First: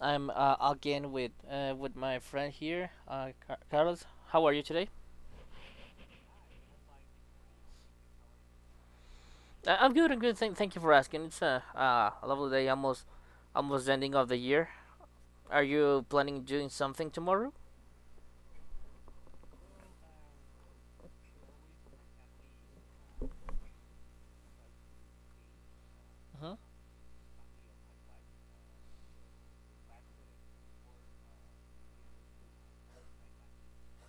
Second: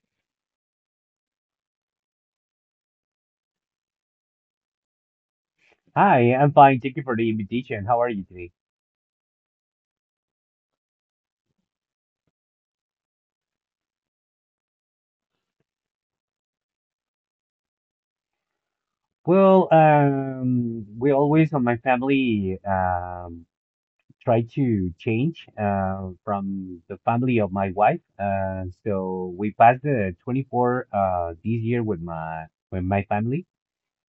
I'm again with my friend here, Carlos. How are you today? Hi, I'm fine. Thank you for the invitation. How are you today? I'm good. I'm good. Thank you for asking. It's a lovely day. Almost ending of the year. Are you planning doing something tomorrow? Well, we always on my family try to change Mhm. from the family of my wife. So we passed the 24 this year with my family,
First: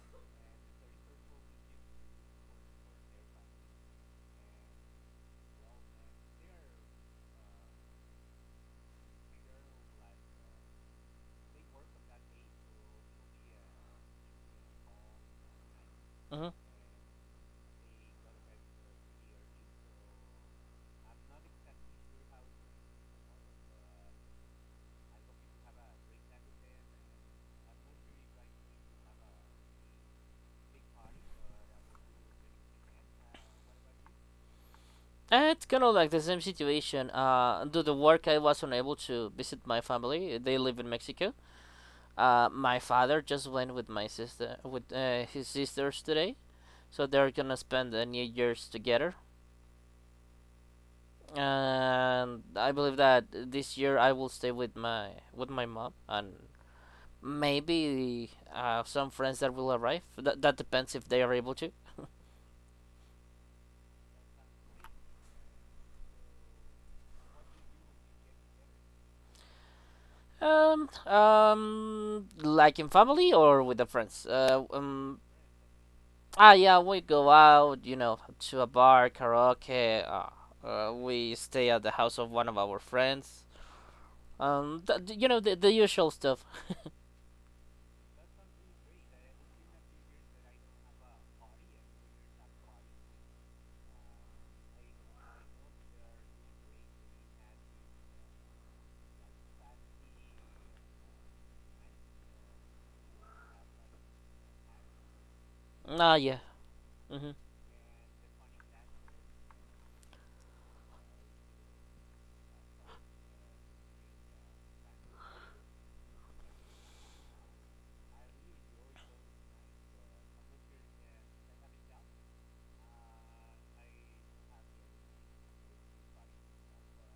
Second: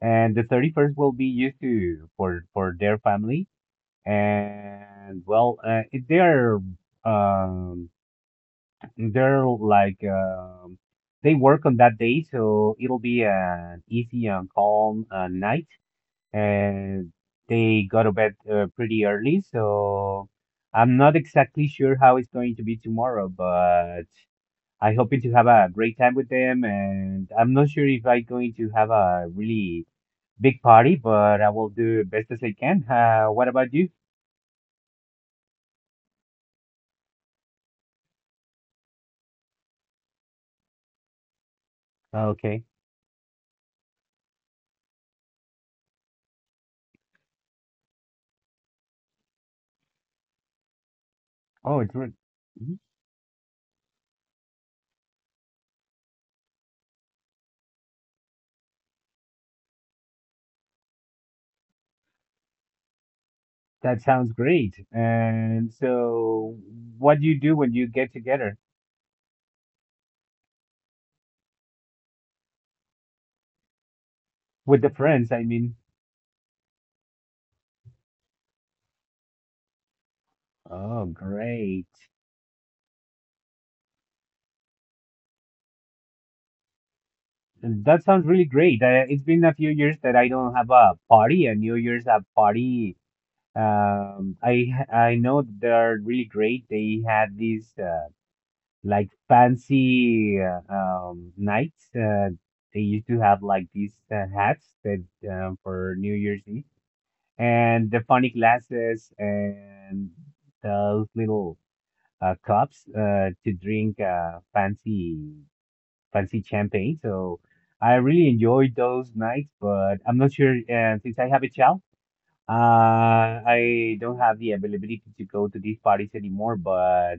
and the 31st will be used to for their family. And well, um, They're like um, they work on that day, so it'll be an easy and calm night. Mhm. And they go to bed pretty early, so I'm not exactly sure how it's going to be tomorrow, but I hoping to have a great time with them. And I'm not sure if I'm going to have a really big party, but I will do best as I can. What about you? It's kind of like the same situation. Due to work, I was unable to visit my family. They live in Mexico. Okay. My father just went with my sister, with his sisters today. So they're gonna spend the New Year's together. Oh, it's good. And I believe that this year I will stay with my mom and maybe some friends that will arrive. That depends if they are able to. That sounds great. And so, what do you do when you get together Like in family or with the friends. With the friends? I mean, Yeah, we go out, you know, to a bar, karaoke. Oh, We stay at great. the house of one of our friends. The usual stuff. And that sounds really great. It's been a few years that I don't have a party, a New Year's a party. Um, I I know that they are really great. They had these like fancy nights. They used to have like these hats that for New Ah, yeah. Year's Eve Hmm. and the funny glasses and those little cups to drink fancy champagne. So I really enjoyed those nights, but I'm not sure since I have a child, I don't have the availability to go to these parties anymore. But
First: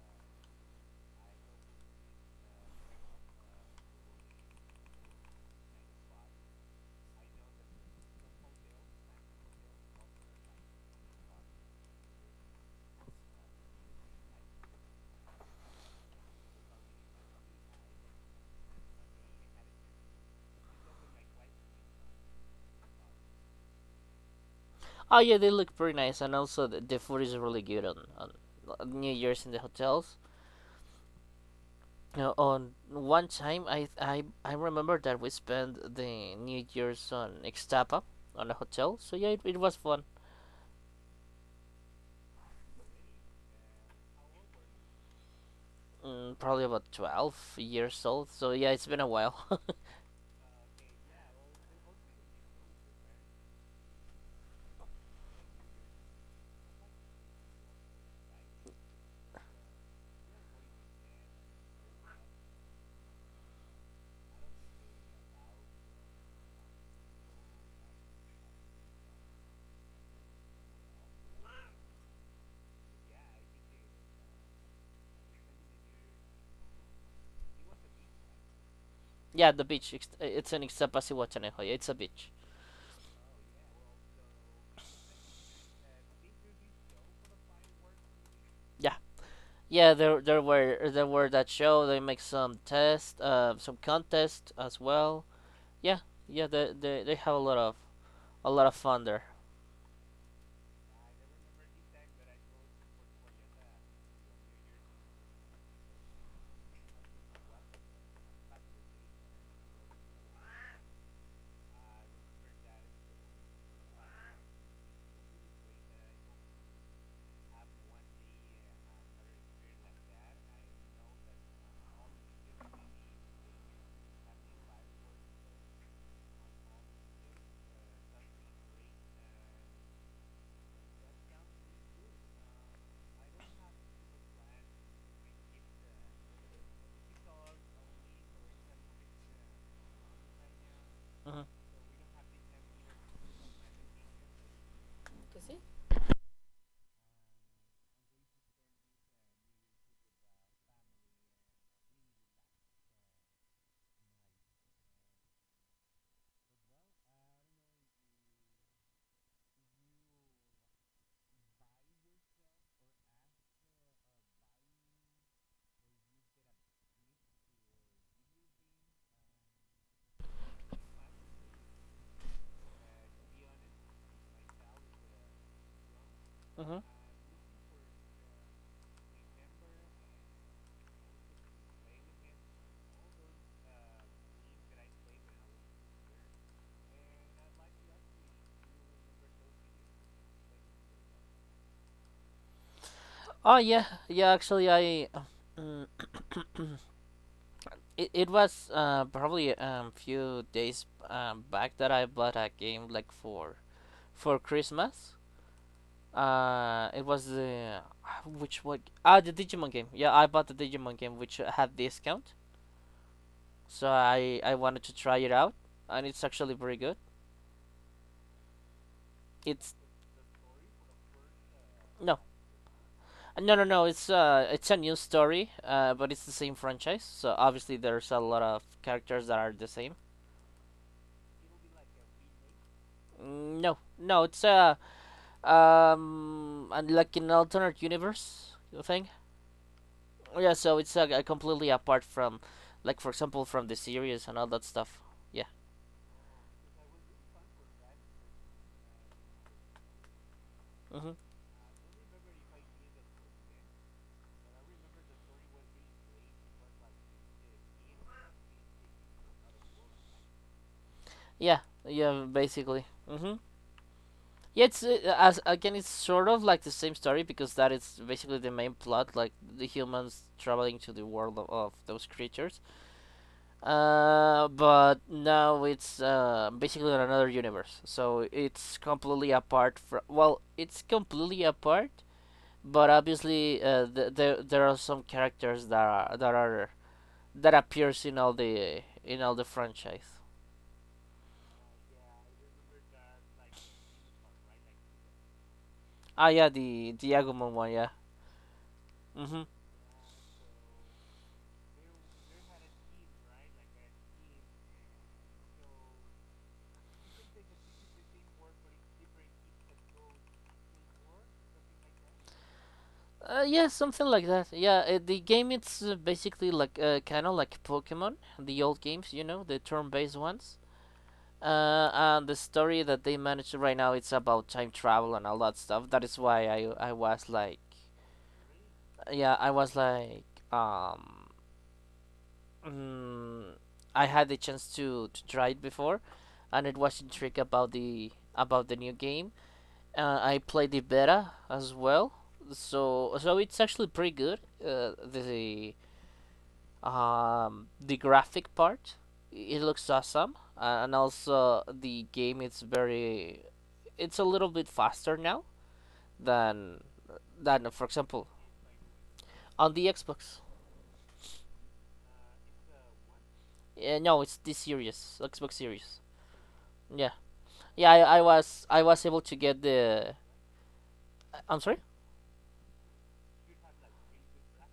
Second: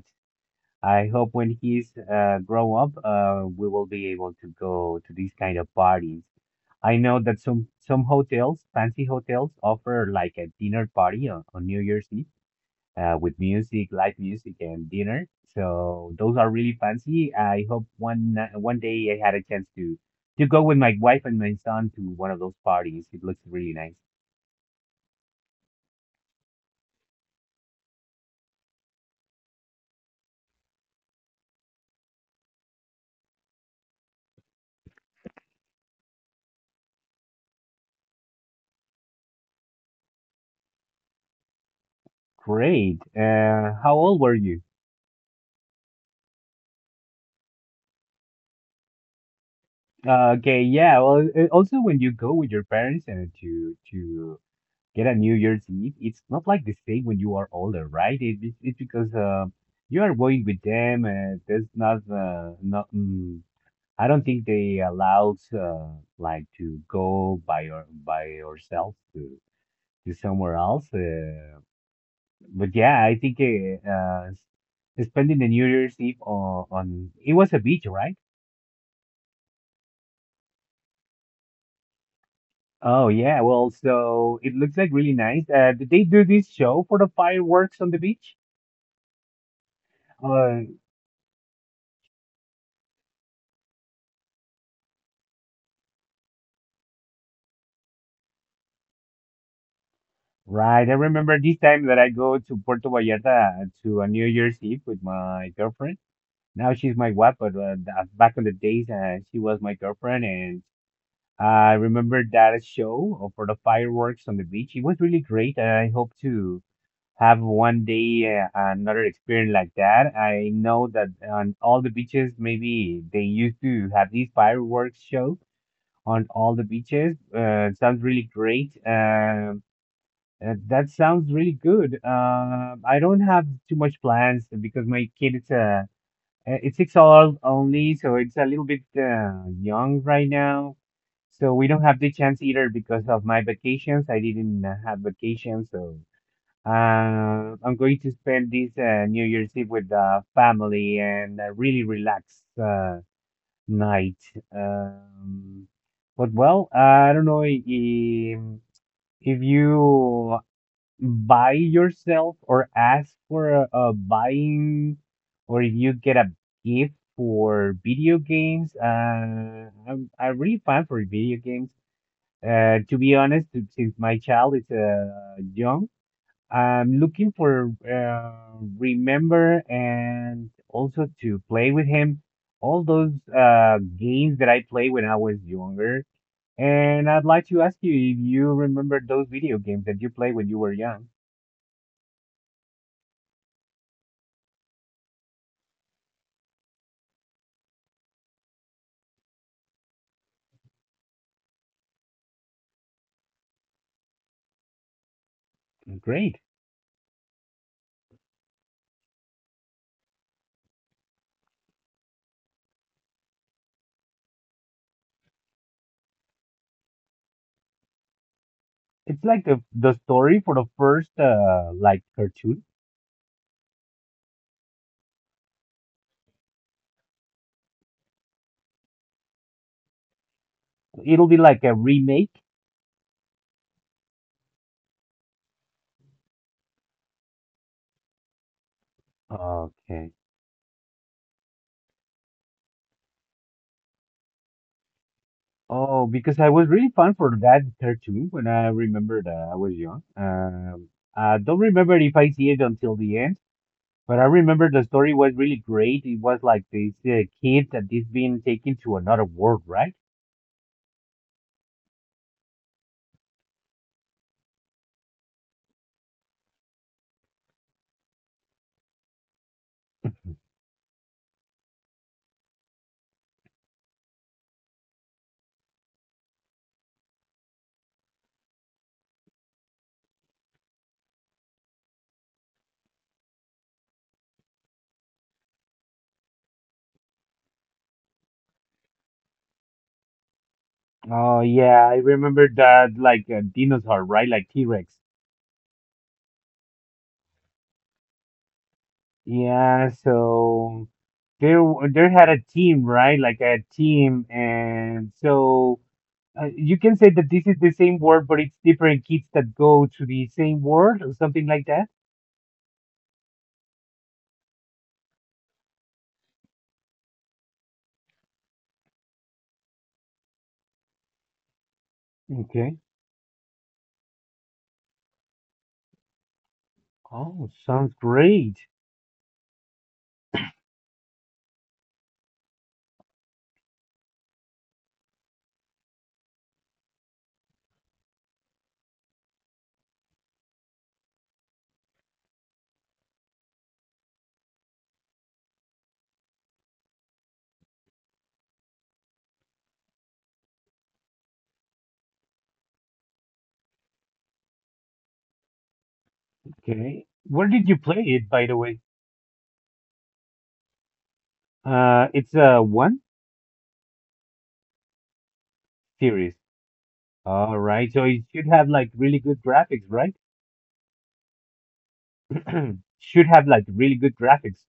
I hope when he's grow up, we will be able to go to these kind of parties. I know that some hotels, fancy hotels, offer like a dinner party on New Year's Eve with music, live music, and dinner. So those are really fancy. I hope one day I had a chance to go with my wife and my son to one of those parties. It looks really nice. Oh yeah, they look pretty nice, and also the food is really good on New Year's in the hotels. You know, on one time, I remember that we spent the New Year's on Ixtapa, on a hotel. So yeah, it was fun. Great. How old were you? Mm, probably about 12 years old. So yeah, it's been a while. Okay, yeah. Well, also when you go with your parents and to get a New Year's Eve, it's not like the same when you are older, right? It's because you are going with them. There's not, not, I don't think they allow like to go by yourself to somewhere else. But yeah, I think spending the New Year's Eve on it was a beach, right? Yeah, the beach. It's in Ixtapa, Sihuatanejo. Yeah, it's a beach. Oh yeah, well, so it looks like really nice. Did they do this show for the fireworks on the beach? Yeah, yeah. There there Uh, were there were that show. They make some test, some contest as well. Yeah, yeah. They have a lot of fun there. Right. I remember this time that I go to Puerto Vallarta to a New Year's Eve with my girlfriend. Now she's my wife, but back in the days, she was my girlfriend. And I remember that show for the fireworks on the beach. It was really great. And I hope to have one day another experience like that. I know that on all the beaches, maybe they used to have these fireworks show on all the beaches. Sounds really great. That sounds really good. I don't have too much plans because my kid is it's 6 hours only, so it's a little bit young right now. Mm-hmm. So we don't have the chance either because of my vacations. I didn't have vacation, so I'm going to spend this New Year's Eve with the family and a really relaxed night. Um, but well, I don't know if you buy yourself or ask for a buying, or if you get a gift for video games. I'm really fan for video games, to be honest. Since my child is young, Mm-hmm. I'm looking for remember, and also to play with him all those games that I played when I was younger. And I'd like to ask you if you remember those video games that you played when you were young. Oh yeah, yeah. Actually, I mm, it, it was probably few days back that I bought a game like for Christmas. Great. It was the which what ah the Digimon game. Yeah, I bought the Digimon game which had discount, so I wanted to try it out, and it's actually pretty good. It's like the It's the story for the first like No. cartoon. No. It's a new story, but it's the same franchise. So obviously, there's a lot of characters that are the same. It'll be like a remake. Mm, no, it's a like an alternate universe thing. Okay. Yeah, so it's completely apart from, like for example, from the series and all that stuff. Yeah. Oh, because I was really fun for that cartoon when I remembered that I was young. Um, Mhm. I don't remember if I see it until the end, but I remember the story was really great. It was like this kid that is being taken to another world, right? Yeah. Yeah. Basically. Mhm. Yeah, it's as again, it's sort of like the same story because that is basically the main plot, like the humans traveling to the world of those creatures. But now it's basically in another universe. So it's completely apart from. Well, it's completely apart, but obviously there are some characters that appears in all the franchise. Oh yeah, I remember that like a dinosaur, right? Like T-Rex. Ah, yeah, the Agumon one, yeah. Mhm. Yeah, so they had a team, right? Like a team, and so you can say that this is the same word, but it's different kids that go to the same word or something like that. Yeah, something like that. Yeah, the game it's basically like kind of like Pokemon, the old games, you know, the turn-based ones. And the Okay. story that they managed right now it's about time travel and all that stuff. That is why I was Oh, like, sounds great. yeah, I was like, um, mm, I had the chance to try it before, and it was intrigued about the new game. I played the beta as well, so so it's actually pretty good. The graphic part, it looks awesome, and also the game is very, it's a little bit faster now than Okay. Where than did you for play example it, by the way? on the Xbox. It's a one No, it's the series, Xbox Series. series. Yeah, All yeah. right, I, so I it should was have I like was able really to good get graphics, the. right? I'm sorry. Should have like really good graphics.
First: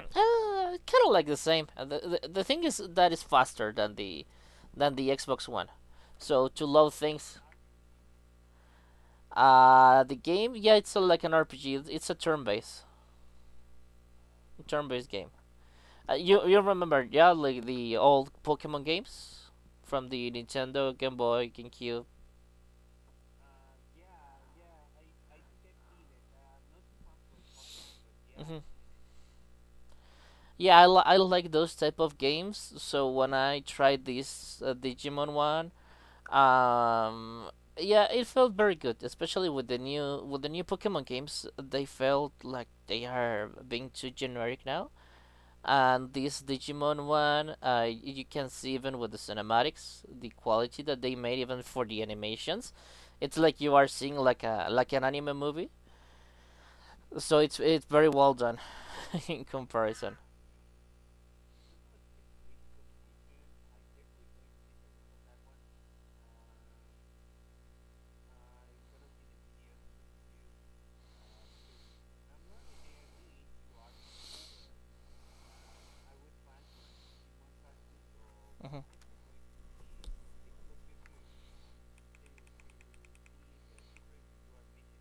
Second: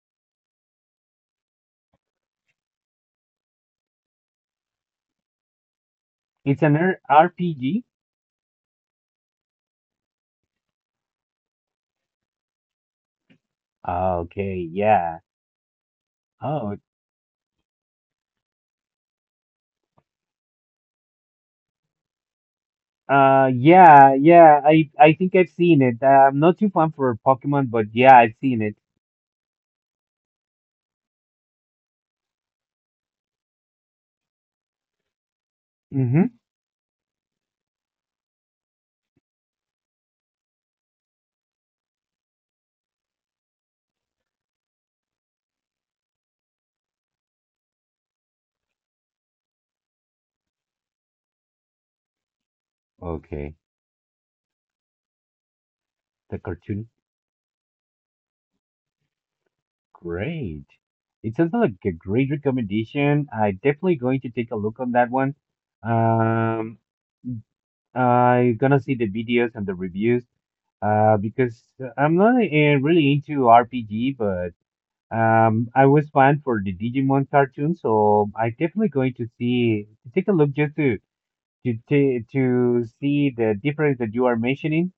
Kind of like the same. The thing is that is faster than the Xbox One. So It's to an load things, RPG. The game yeah, it's a, like an RPG. It's a turn-based. Ah, okay, Turn-based yeah. game. You Oh. remember yeah like the old Pokemon games from the Nintendo, Game Boy, GameCube. Yeah, yeah. I think I've seen it. I'm not too fun for Pokemon, but yeah, I've Hmm. seen it. Yeah, I like those type of games. So when I tried this Digimon one, Mm-hmm. um, yeah, it felt very good, especially with the new Pokemon games. They felt like they are being too generic now. And this Digimon one, you can see even with the cinematics, the quality that they made, even for the animations, it's Okay, like you are seeing like a an anime movie. the cartoon. So it's very well done in comparison. Great. It sounds like a great recommendation. I definitely going to take a look on that one. Um, I'm gonna see the videos and the reviews. Because I'm not really into RPG, but I was fan for the Digimon cartoon, so I Mhm. definitely going to see to take a look just to see the difference that you are mentioning.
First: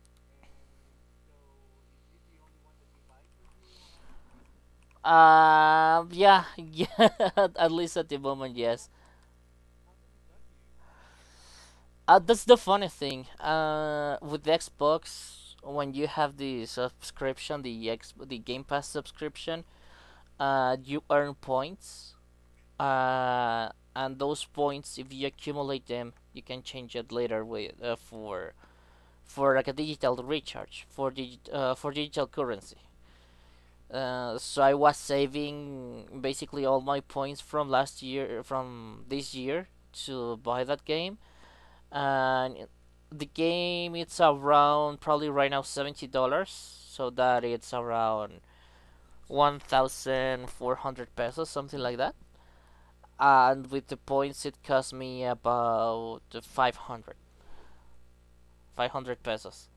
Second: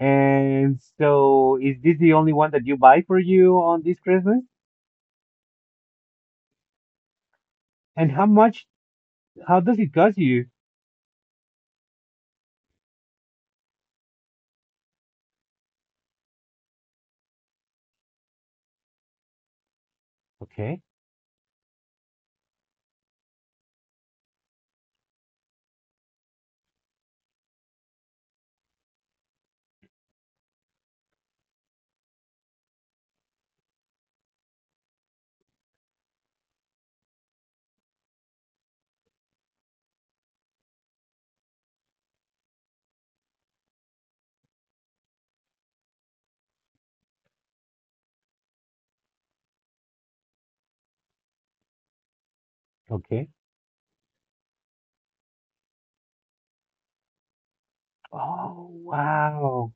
And so, is this the only one that you buy for you on this Christmas? Yeah, yeah. At least at And the how moment, much? yes. How does it cost you? That's the funny thing. With the Xbox, when you have the subscription, the Game Pass subscription, Okay, you earn points. And those points, if you accumulate them, you can change it later with for like a digital recharge for digital currency. So I was saving basically all my points from last year from this year to buy that game, and the game it's around probably right now $70, so that it's around 1,400 pesos, something like that. okay. And with the points it cost me about 500 Oh pesos, wow!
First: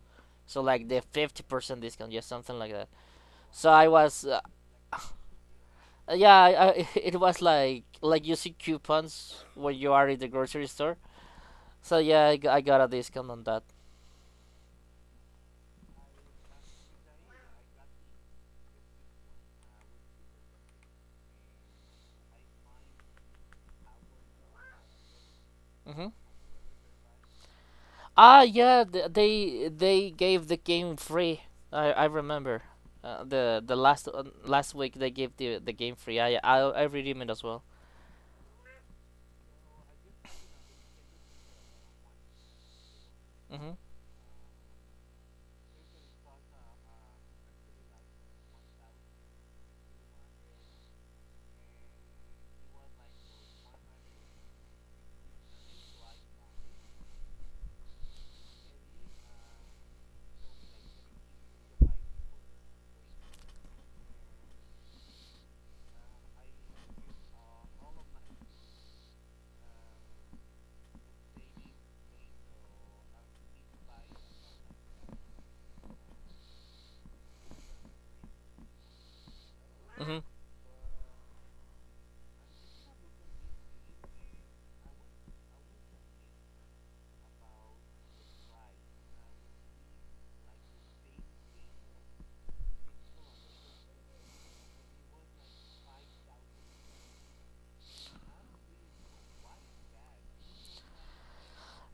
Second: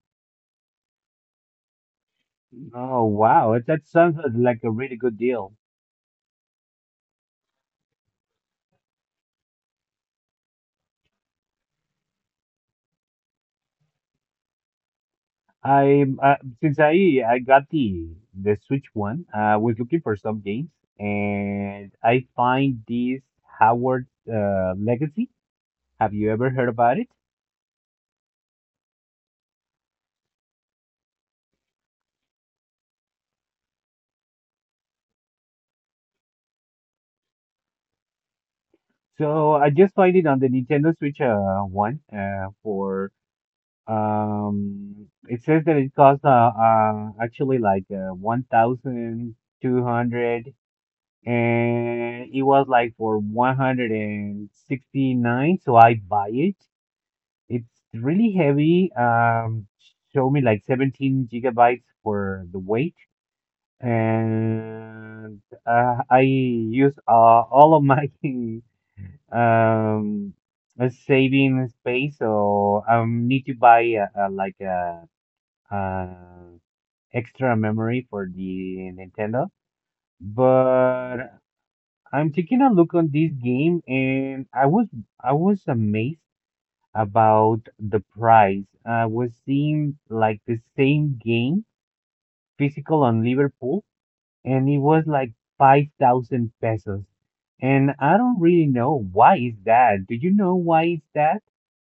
so like the 50% discount, yeah, something like that. Oh wow! That So I that sounds was like a really good deal. yeah I, it was like using coupons when you are in the grocery store. So yeah, I got a discount on that. I Since I got the Switch one, I was looking for some games, and I find this Howard Legacy. Hmm. Have you ever heard about it? Ah yeah, they gave the game free. I remember the last last week they gave the game free. I redeemed it as well. So I just find it on the Nintendo Switch one for Hmm. It says that it costs actually like 1,200, and it was like for 169, so I buy it. It's really heavy. Show me like 17 gigabytes for the weight, and I use all of my um saving space, or need to buy like a extra memory for the Nintendo. Hmm. But I'm taking a look on this game, and I was amazed about the price. I was seeing like the same game physical on Liverpool, and it was like 5,000 pesos. And I don't really know why is that. Do you know why is that?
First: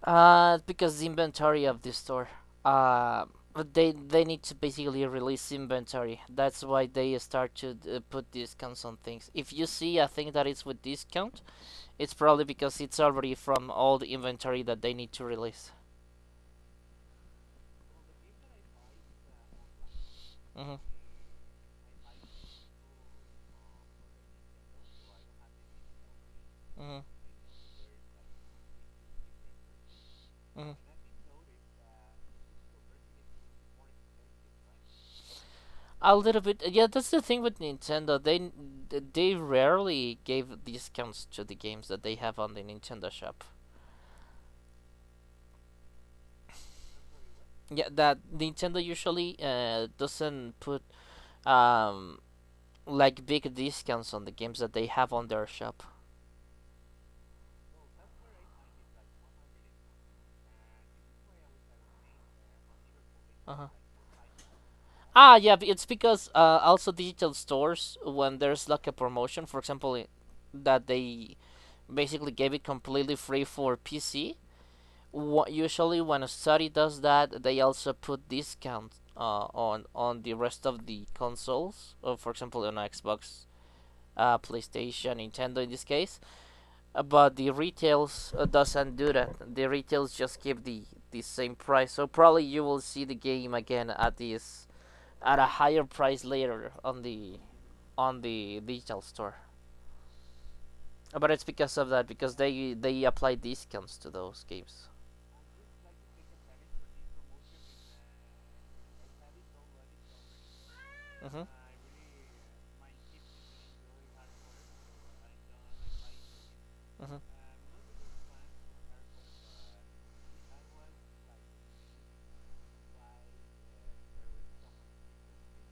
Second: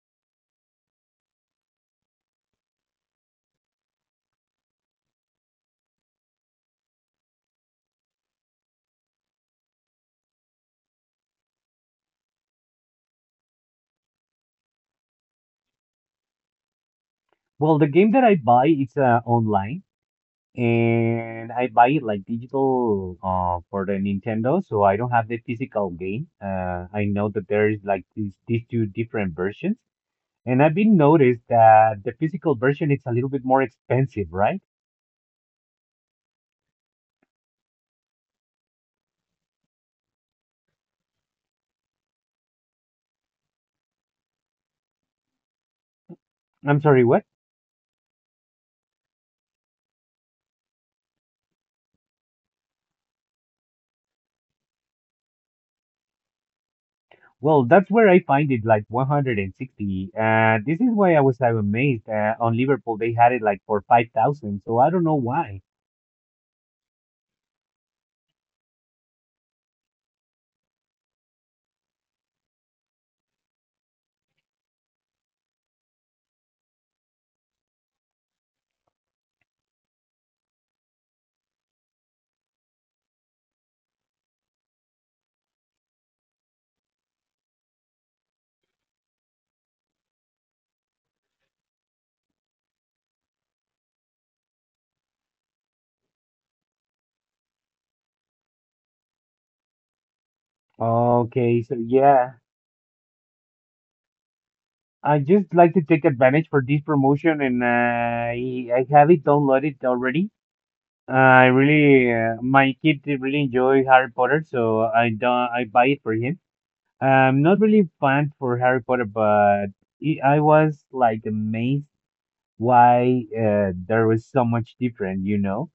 It's because the inventory of the store. Uh, but they need to basically release inventory. That's why they start to put discounts on things. If you see a thing that is with discount, it's probably because it's already from all the inventory that they need to release. Well, the game that I buy it's online, Hmm. and I buy it like digital for the Nintendo, so I don't have the physical game. Uh, Hmm. I know that there is like these two different versions, and I've Hmm. been noticed that the physical version it's a little bit more expensive, right? A little bit. Yeah, that's the thing with Nintendo. They rarely gave discounts to the games that they have on the Nintendo shop. I'm sorry, what? Yeah, that Nintendo usually doesn't put um like big discounts on the games that they have on their shop. Well, that's where I find it like 160. This is why I was amazed. On Liverpool, they had it like Uh-huh. for 5,000, so I don't know Ah, yeah, why. it's because also digital stores when there's like a promotion, for example, that they basically gave it completely free for PC. Usually, when a study does that, they also put discounts on the rest of the consoles. For example, on Xbox, PlayStation, Nintendo in this case, but the retails doesn't do that. The retails just keep the same price. So probably you will see the game again at this at a higher price later on the digital store. But it's Okay, so because of that yeah. because they apply discounts to those games. I just like to take advantage for this promotion, and I have it downloaded already. Mhm. My kid really enjoy Harry Potter, so I don't, I buy it for him. Mhm. I'm not really fan for Harry Potter, but I was like amazed why there was so much different,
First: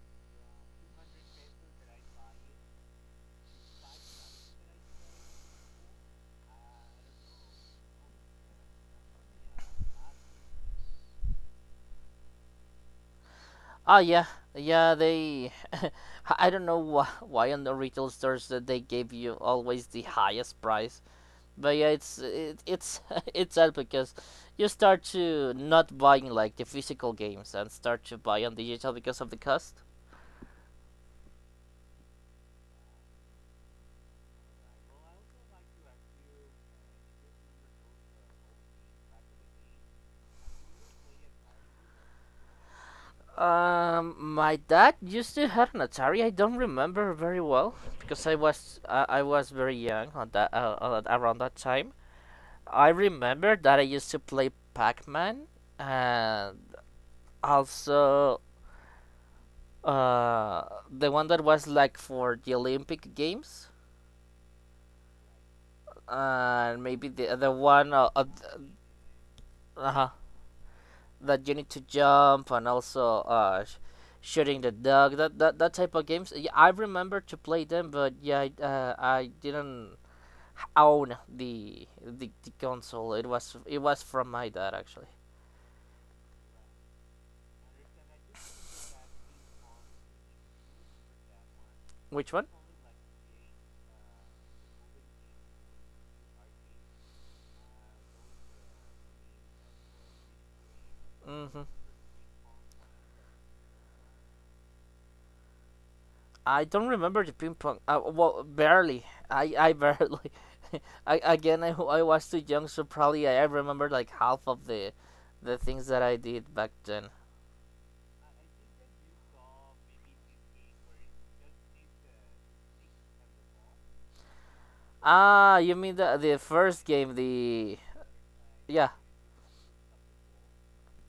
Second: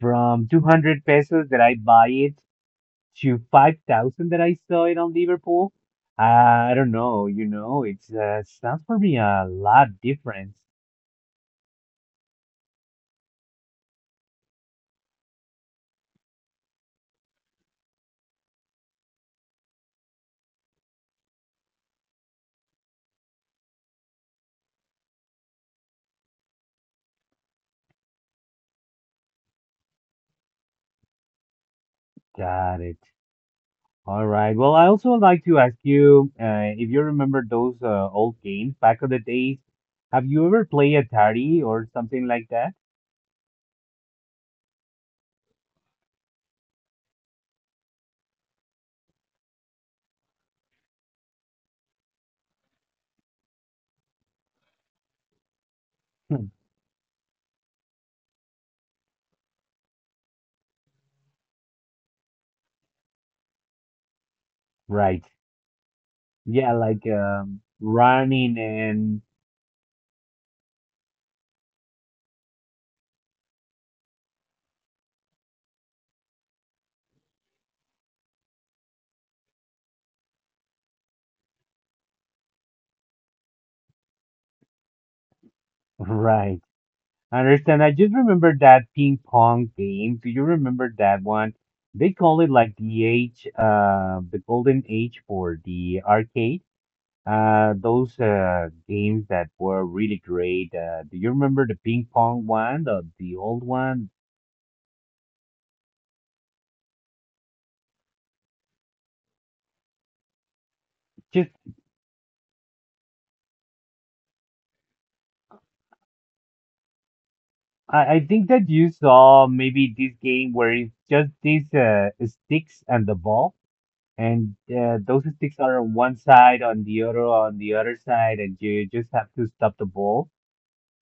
from 200 pesos that I buy it to 5,000 that I saw it on Liverpool. I don't know, it's sounds for me a lot different. Ah yeah, yeah they I don't know why on the retail stores that they gave you always the highest price. But yeah, it's it's sad because you start to not buying like the physical games and start to buy on digital because of the cost. Got it. All right. Well, I also like to ask you if you remember those old games back of the days. Have you ever played Atari or something like that? My dad used to have an Atari. I don't remember very well because I was very young on that around that time. I remember that I used to play Pac-Man Hmm. and also uh the one that was like for the Olympic Games, Right. Yeah, and like maybe the one running and uh-huh that you need to jump and also shooting the dog, that type of games. Yeah, I remember to play them, but yeah, I didn't own the console. It was it was from my dad actually. right. I understand. I just remember that ping pong game. Do you remember that one? They Which call one? it like the golden age for the arcade. Those games that were really great. Do you Mm-hmm. remember the ping pong one, the old one? I don't remember the ping pong well, barely, I barely Just again, I was too young, so probably I remember like half of the things that I did back then. I think that you saw maybe this game where it's just these sticks and the ball, and those Ah, sticks you are on mean the one the side, first game on the the other side, and you Yeah. just have to stop the ball.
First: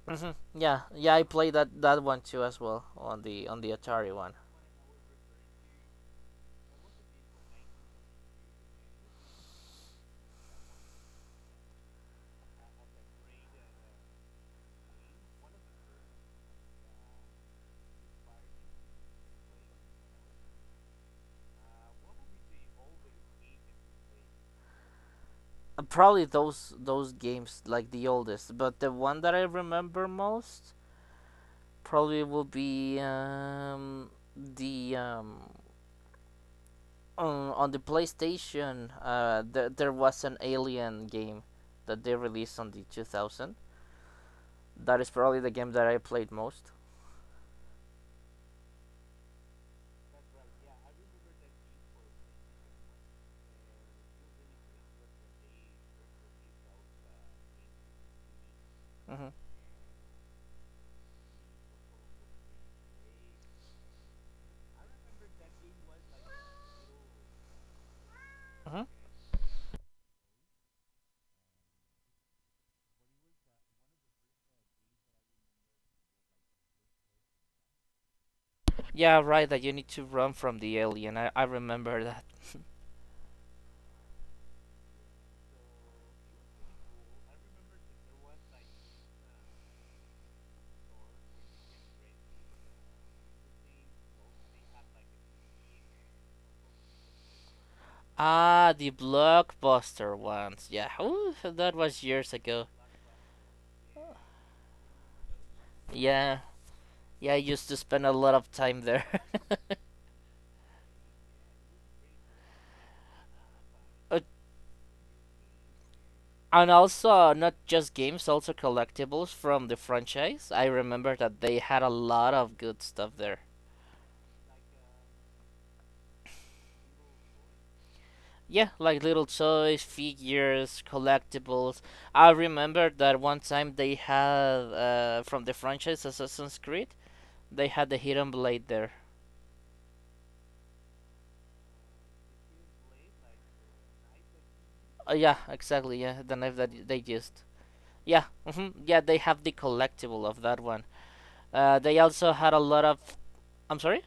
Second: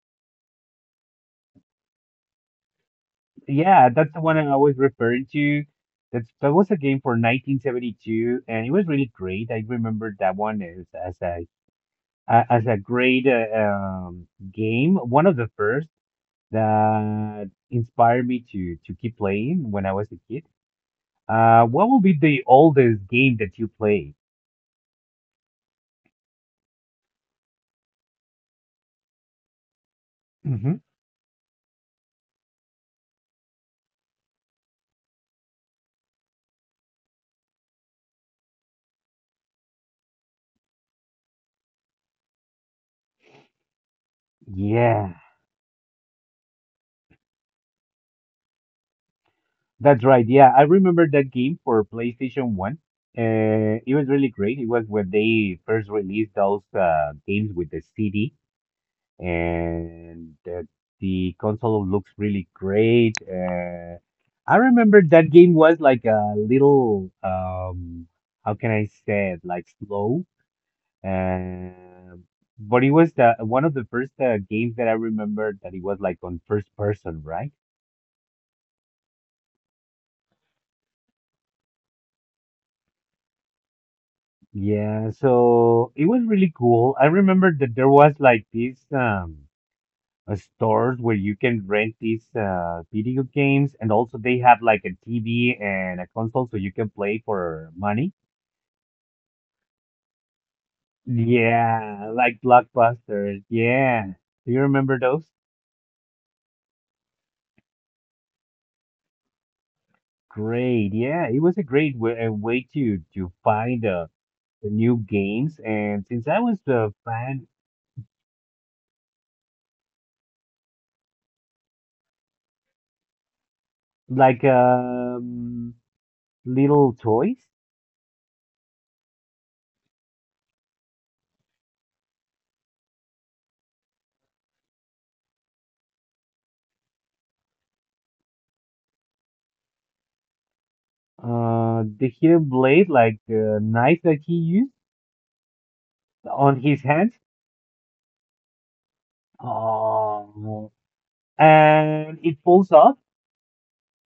Hmm. Yeah. Yeah, I played that one too as well on the Yeah, that's Atari the one. one I was referring to. That was a game for 1972, and it was really great. I remember that one as a great game, one of the first that inspired me to keep playing when I was a kid. What will be the oldest game that you played? Probably those games like the oldest, but the one that I remember Hmm. most probably will be the on the PlayStation there was an Alien game that they released on the 2000. That is Yeah, probably the game that I played most. that's right. Yeah, I remember that game for PlayStation 1. Uh, it was really great. It was when they first released those games with the CD. Mhm. And The console looks really great. I remember that game was like a little, how can I Mhm. say it, like slow. Um but it was one of the first games that I remember that it was like on first person, right? Yeah, right, that you need to run from the alien. I remember that. Yeah, so it was really cool. I remember that there was like this, stores where you can rent these video games, and also they have like a TV and a console so you can play for money. Ah, the blockbuster ones. Yeah, ooh, that was Yeah, years like ago. Blockbusters. Yeah. Do you remember those? Yeah, yeah, I used to spend a lot of time there. Great. Yeah, it was a great way, a way to find Uh, the new games. And since I was and a also, fan, not just games, also collectibles from the franchise. I remember that they had a lot of good stuff there. like little toys, Yeah, like little toys, figures, collectibles. I remember that one time they had, from the franchise Assassin's Creed, they had the Hidden Blade there. The hidden blade, like the knife that he used Yeah, exactly, yeah, the knife on his that they hands. used. Yeah, yeah, they have the collectible of that Oh, one. They and also it had a pulls lot up of. I'm sorry.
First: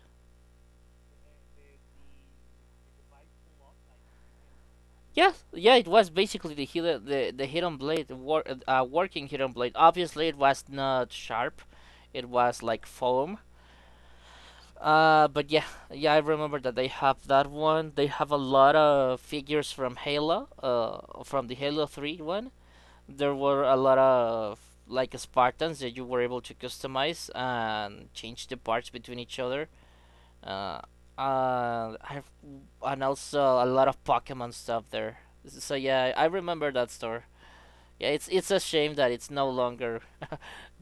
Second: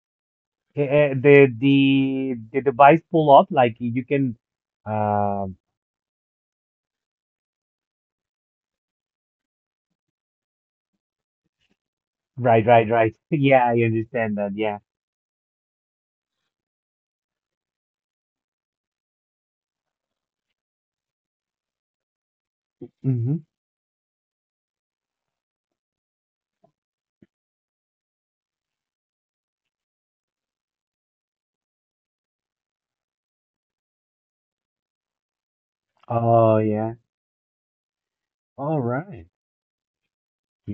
the device pull up like you can Yeah, um yeah, it was basically the hidden blade, working hidden blade. Obviously, it was not sharp. It was right like right right foam. Yeah, I understand that yeah But yeah, I remember that they have that one. They have a lot of figures from Halo, from the Halo 3 one. There mm-hmm. were a lot of like Spartans that you were able to customize and change the parts between each other. Uh, I've and also a lot of Pokemon stuff there. So yeah, I Oh, remember that yeah. store. Yeah, it's a All shame that it's right. no longer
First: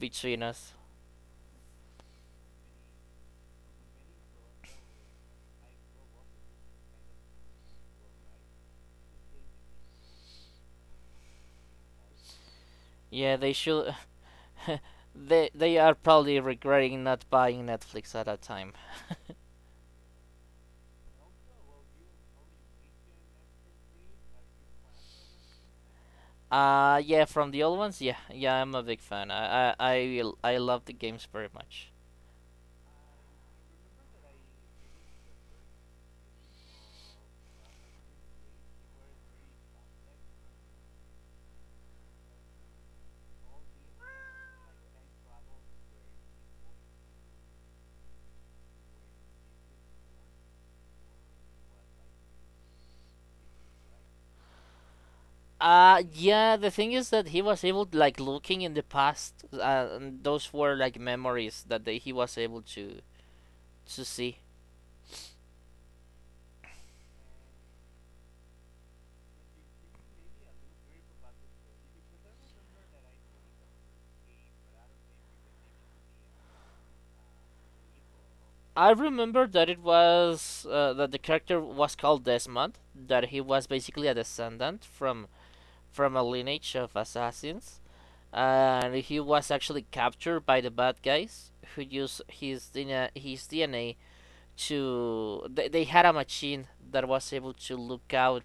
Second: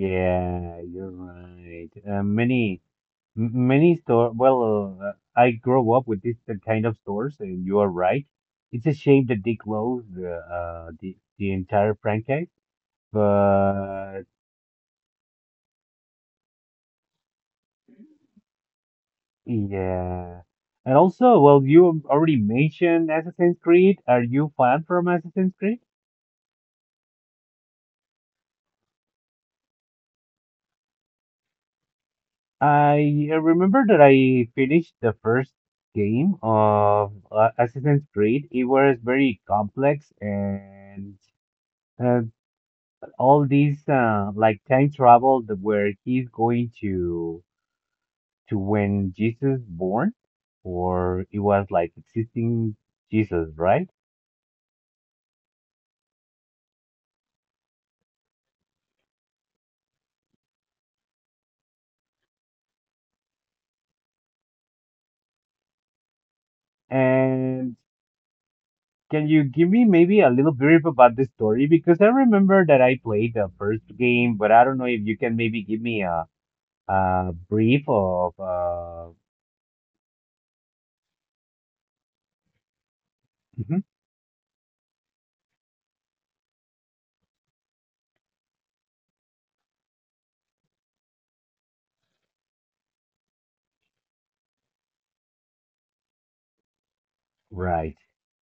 between us. you're right. Many m- many store well I grew up with this kind of stores and you are right, it's a shame that they closed, the entire franchise Yeah, they should. but They are probably regretting not buying Netflix at that time. Yeah. And also, well, you already mentioned Assassin's Creed. Are you fan from Assassin's Creed? Yeah, from the old ones, yeah, I'm a big fan. I I love the games very much. I remember that I finished the first game of Assassin's Creed. It was very complex and uh, all these like time travel that where he's going to when Jesus born, or it was like existing Jesus, right? Yeah, the thing is that he was able, like, looking in the past, and those were like memories that he was able to see. And Can you give me maybe a little brief about this story? Because I remember that I played the first game, but I don't know if you can maybe give me a brief of I uh remember that it was that the character was called Desmond, that he was Mhm, basically a descendant from a lineage of assassins, and he was actually captured by the bad guys who used his DNA to. They had a machine that was able to right. look out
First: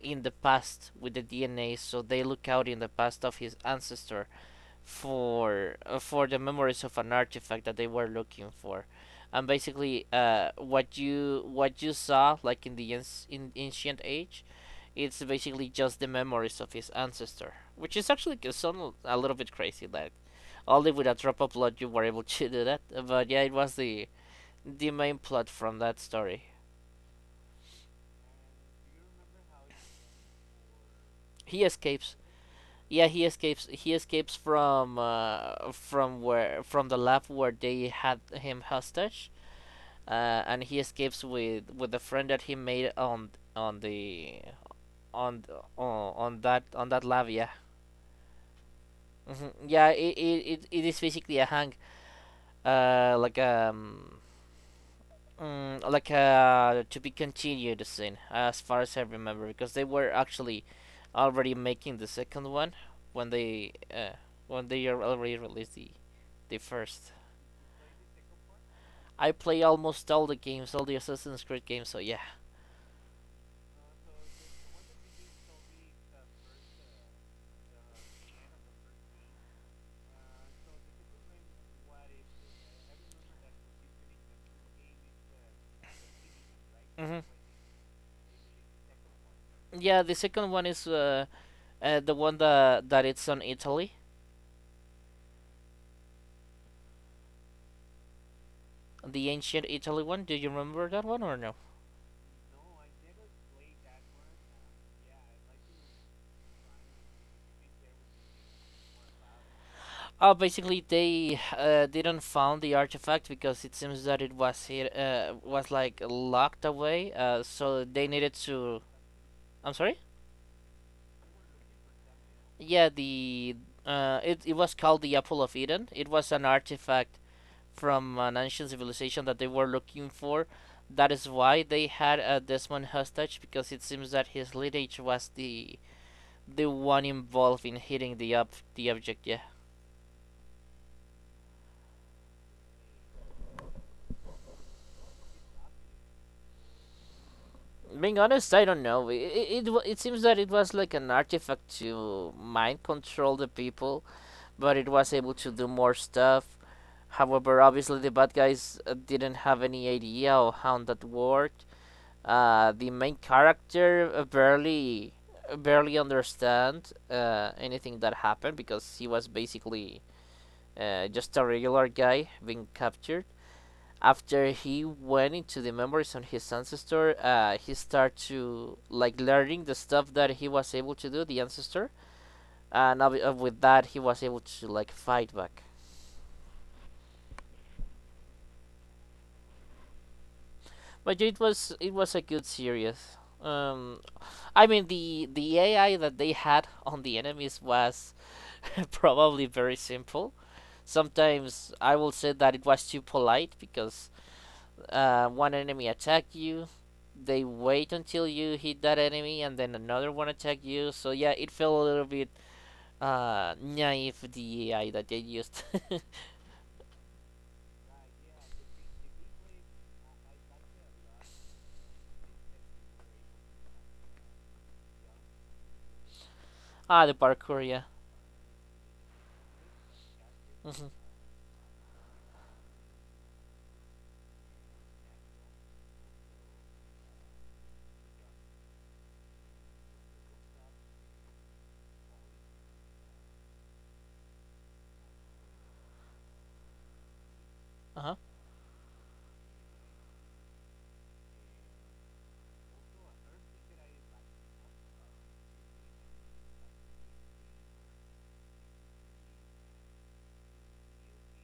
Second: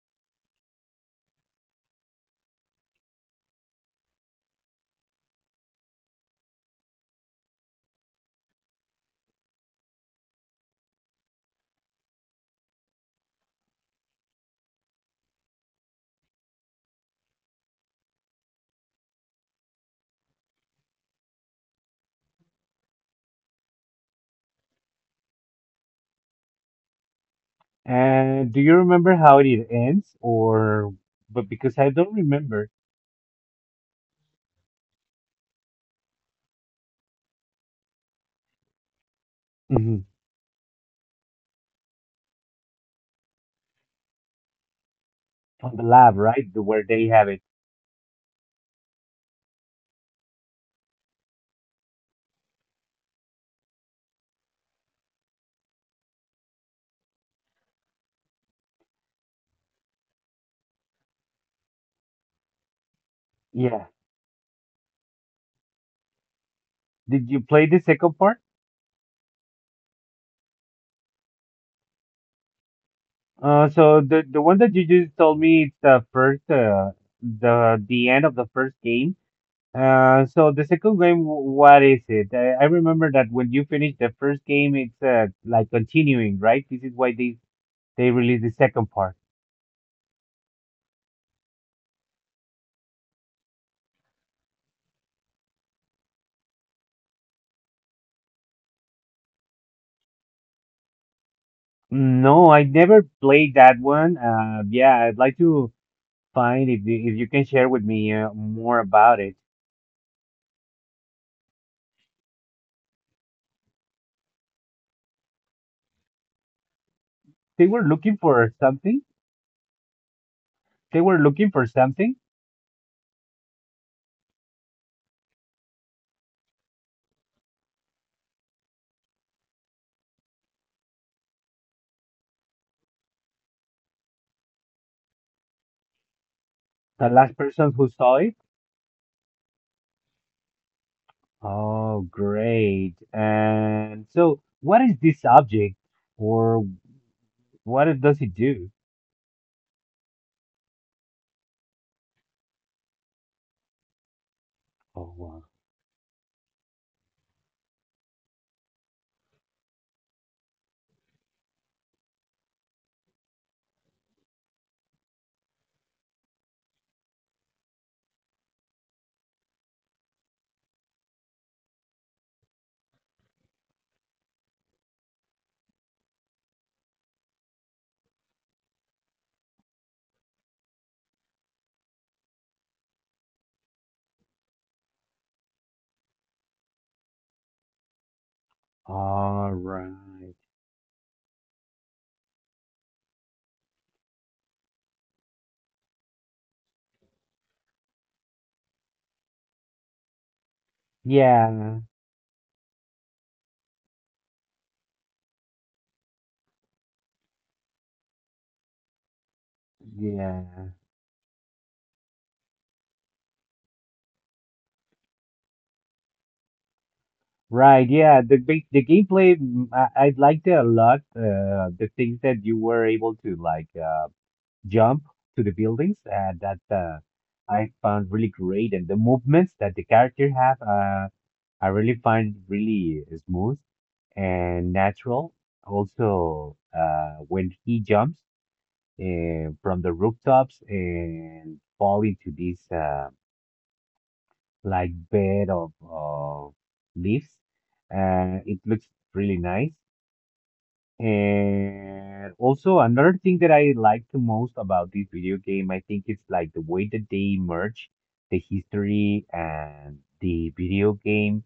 in the past with the DNA, so they look out in the past of his ancestor for the memories of an artifact that they were looking for. And basically, what you saw like in the in ancient age, it's basically just the memories of his ancestor, which is actually g- sound a little bit crazy, like only with a drop of blood you were able to do that. But yeah, it was the main plot from that story. And do you remember how it ends or but He because I don't escapes. remember. Yeah, he escapes. He escapes from where, from the lab where they had him hostage. Mhm. And he escapes with the friend that he made on on the on On the on, lab, on right? that The, where on that they lab. have it. Yeah, yeah. It is basically a hang, like. Mm, like to be continued scene, as far as I remember, because they were actually already making the second one when they Yeah. uh, when they already released the first. Did you play the second part? I play almost all the games, all the Assassin's Creed games, so yeah. So the one that you just told me it's the first the end of the first game. So the second game, what is it? I remember that when you finish the first game, it's like continuing, right? This is why hmm they released the second part. Yeah, the second one is the one that it's on Italy, the ancient Italy one. Do you remember that one or no? No, I never played that one. Yeah, I'd like to find if you can share with me more about it. Oh, basically they didn't found the artifact because it seems that it was like locked away. They So were they looking needed for to. something. I'm sorry. They were looking for something. Yeah, the it it was called the Apple of Eden. It was an artifact from an ancient civilization that they were looking for. That is why they had Desmond hostage, because it seems that his lineage was the one The last involved person in who hitting saw the it. up the object. Yeah. Oh, great. And so, what is this object, or Being does it honest, I do? don't know. It seems that it was like an artifact to mind control the people, but it was Oh, able wow. to do more stuff. However, obviously the bad guys didn't have any idea of how that worked. The main character barely barely understand anything that happened because he was basically just a regular guy being captured. After he went into the memories on his ancestor, he started to like learning the stuff that he was able to do, the ancestor, and with that he was able to like fight back. All right. But it was a good series. I mean the AI that they had on the enemies was probably very simple. Sometimes Yeah. I will say that it was too polite because one enemy attack you, they wait until you hit that enemy, and then another one attack Yeah. you. So yeah, it felt a little bit naive the AI that they used. Right. Yeah. The gameplay, I liked it a lot. The things that you were able to like jump to the buildings that ah, the parkour, I yeah. found really great, and the movements that the character have, Mhm, I really find really smooth and natural. Also, when he jumps from the rooftops and fall into these, like bed of leaves. uh-huh. It looks really nice. And also another thing that I like the most about this video game, I think it's like the way that they merge the history and the video game.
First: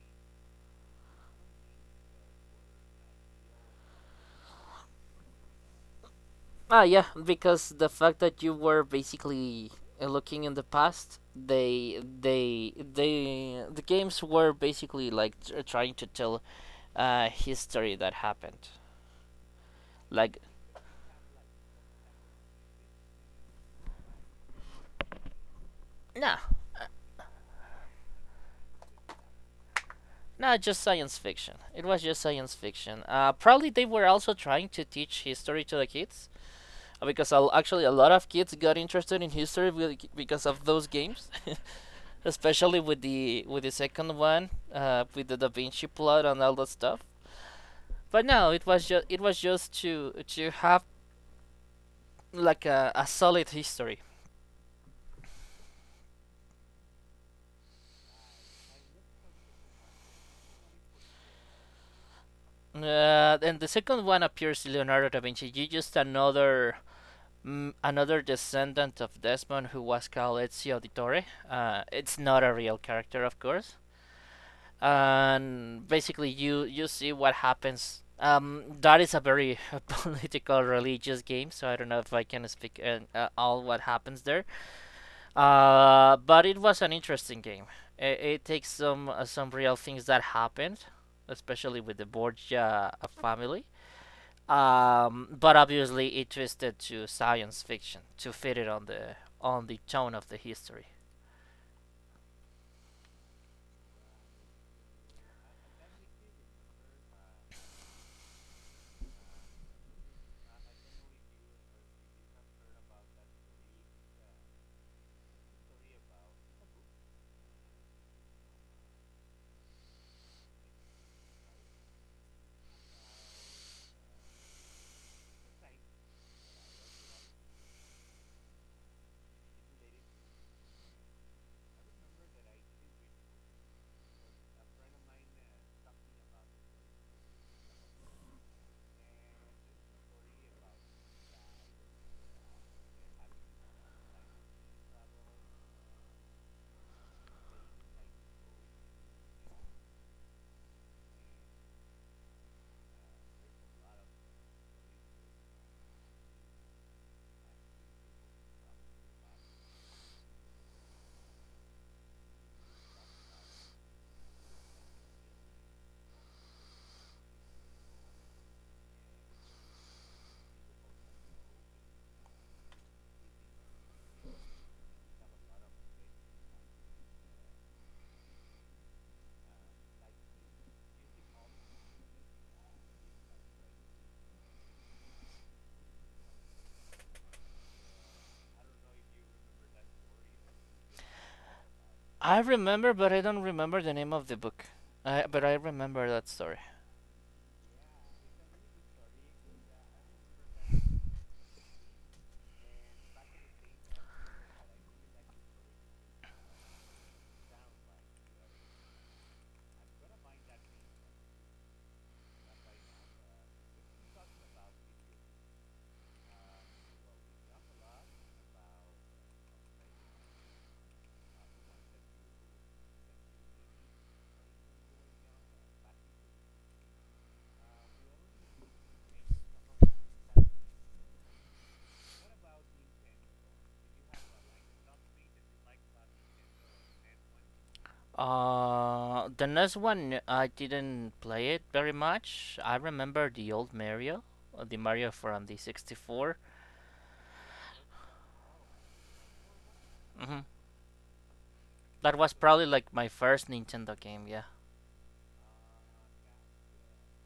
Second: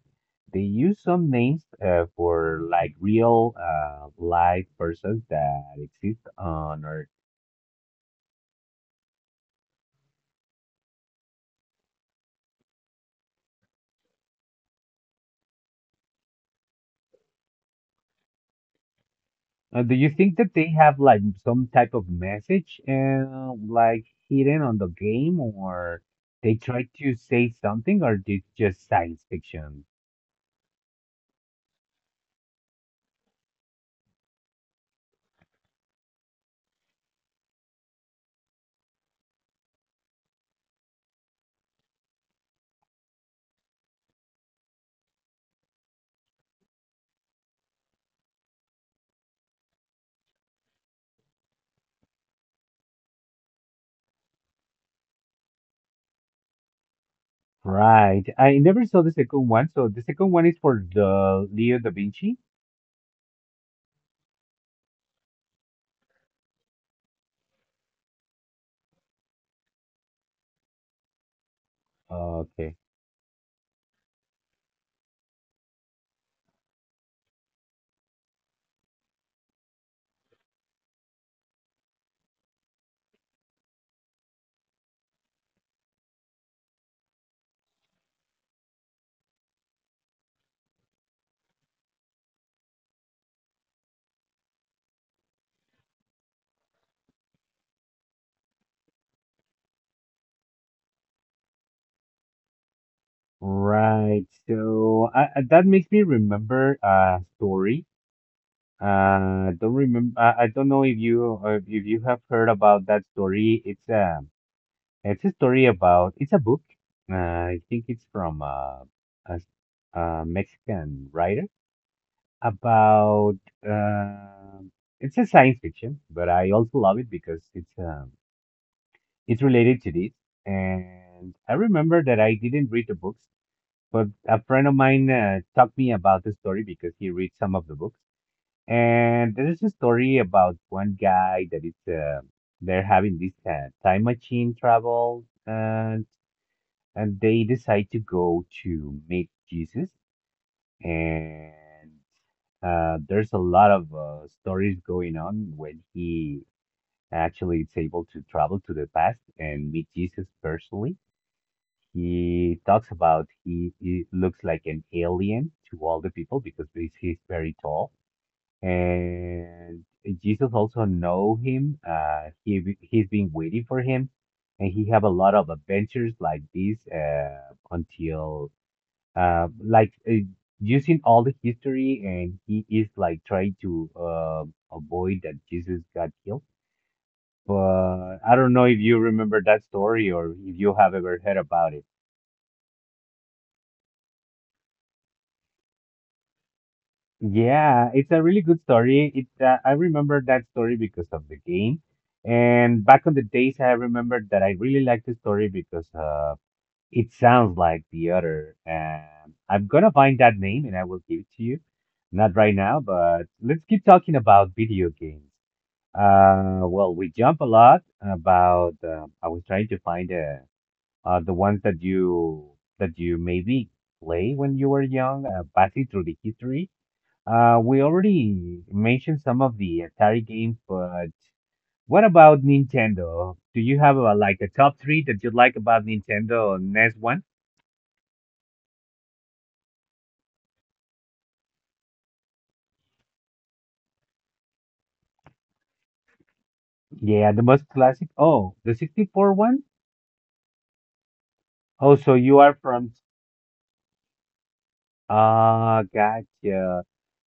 They use some names for like real life persons that exist Ah, on yeah, our because the fact that you were basically looking in the past, the games were basically like trying to tell a history that happened. Uh, Do you Like, think that they have like some type of message like hidden on the game, or nah, they try to say something, or it's just science fiction? No, just science fiction. It was just science fiction. Probably they were also trying to teach history to the kids, actually a lot of kids got interested in history because of those games, especially with the second one, with the Da Vinci plot and all that stuff. But no, it was just to have like a solid history. Right. I never saw the second one. So the second one is for the Leo da Vinci. And the second one appears Leonardo da Vinci, you just another another descendant of Desmond who was called Ezio Auditore. It's not a Okay. real character, of course. And basically, you see what happens. That is a very political, religious game, so I don't know if I can speak all what happens there. But it was an interesting game. It takes some real things that happened, especially with the Borgia family. Um, but obviously it twisted to science fiction to fit it on the tone of the history. Right. So that makes me remember a story. Don't remember. I don't know if you have heard about that story. It's a story about, it's a book. I think it's from a, s- a Mexican writer about, uh, it's a science fiction, but I also love it because it's related to this. And I remember that I didn't read the books, but a friend of mine talked me about the story because he reads some of the books. And there is a story about one guy that it's they're having this time machine travel and they decide to go to meet Jesus. And There's a lot of stories going on when he actually is able to travel to the past and meet Jesus personally. He talks about he looks like an alien to all the people because he's very tall. And Jesus also know him. He he's been waiting for him and he have a lot of adventures like this until uh, like uh, using all the history, and he is like trying to avoid that Jesus got killed. But I don't know if you remember that story or if you have ever heard about it. I remember, but I don't remember the name of the book. I, but I remember that story. Yeah, it's a really good story. It I remember that story because of the game, and back on the days, I remembered that I really liked the story because it sounds like the other. I'm gonna find that name and I will give it to you. Not right now, but let's keep talking about video games. We jump a lot about. I was trying to find the ones that you maybe play when you were young, passing through the history. We already mentioned some of the Atari games, but what about Nintendo? Do you have a, like a top three that you like about Nintendo NES one? The next one I didn't play it very much. I remember the old Mario, the Mario from the 64. Yeah, the most classic. Oh, the 64 one? Hmm Oh, so That was you are probably from. like my first Nintendo game. Yeah, Ah, gotcha.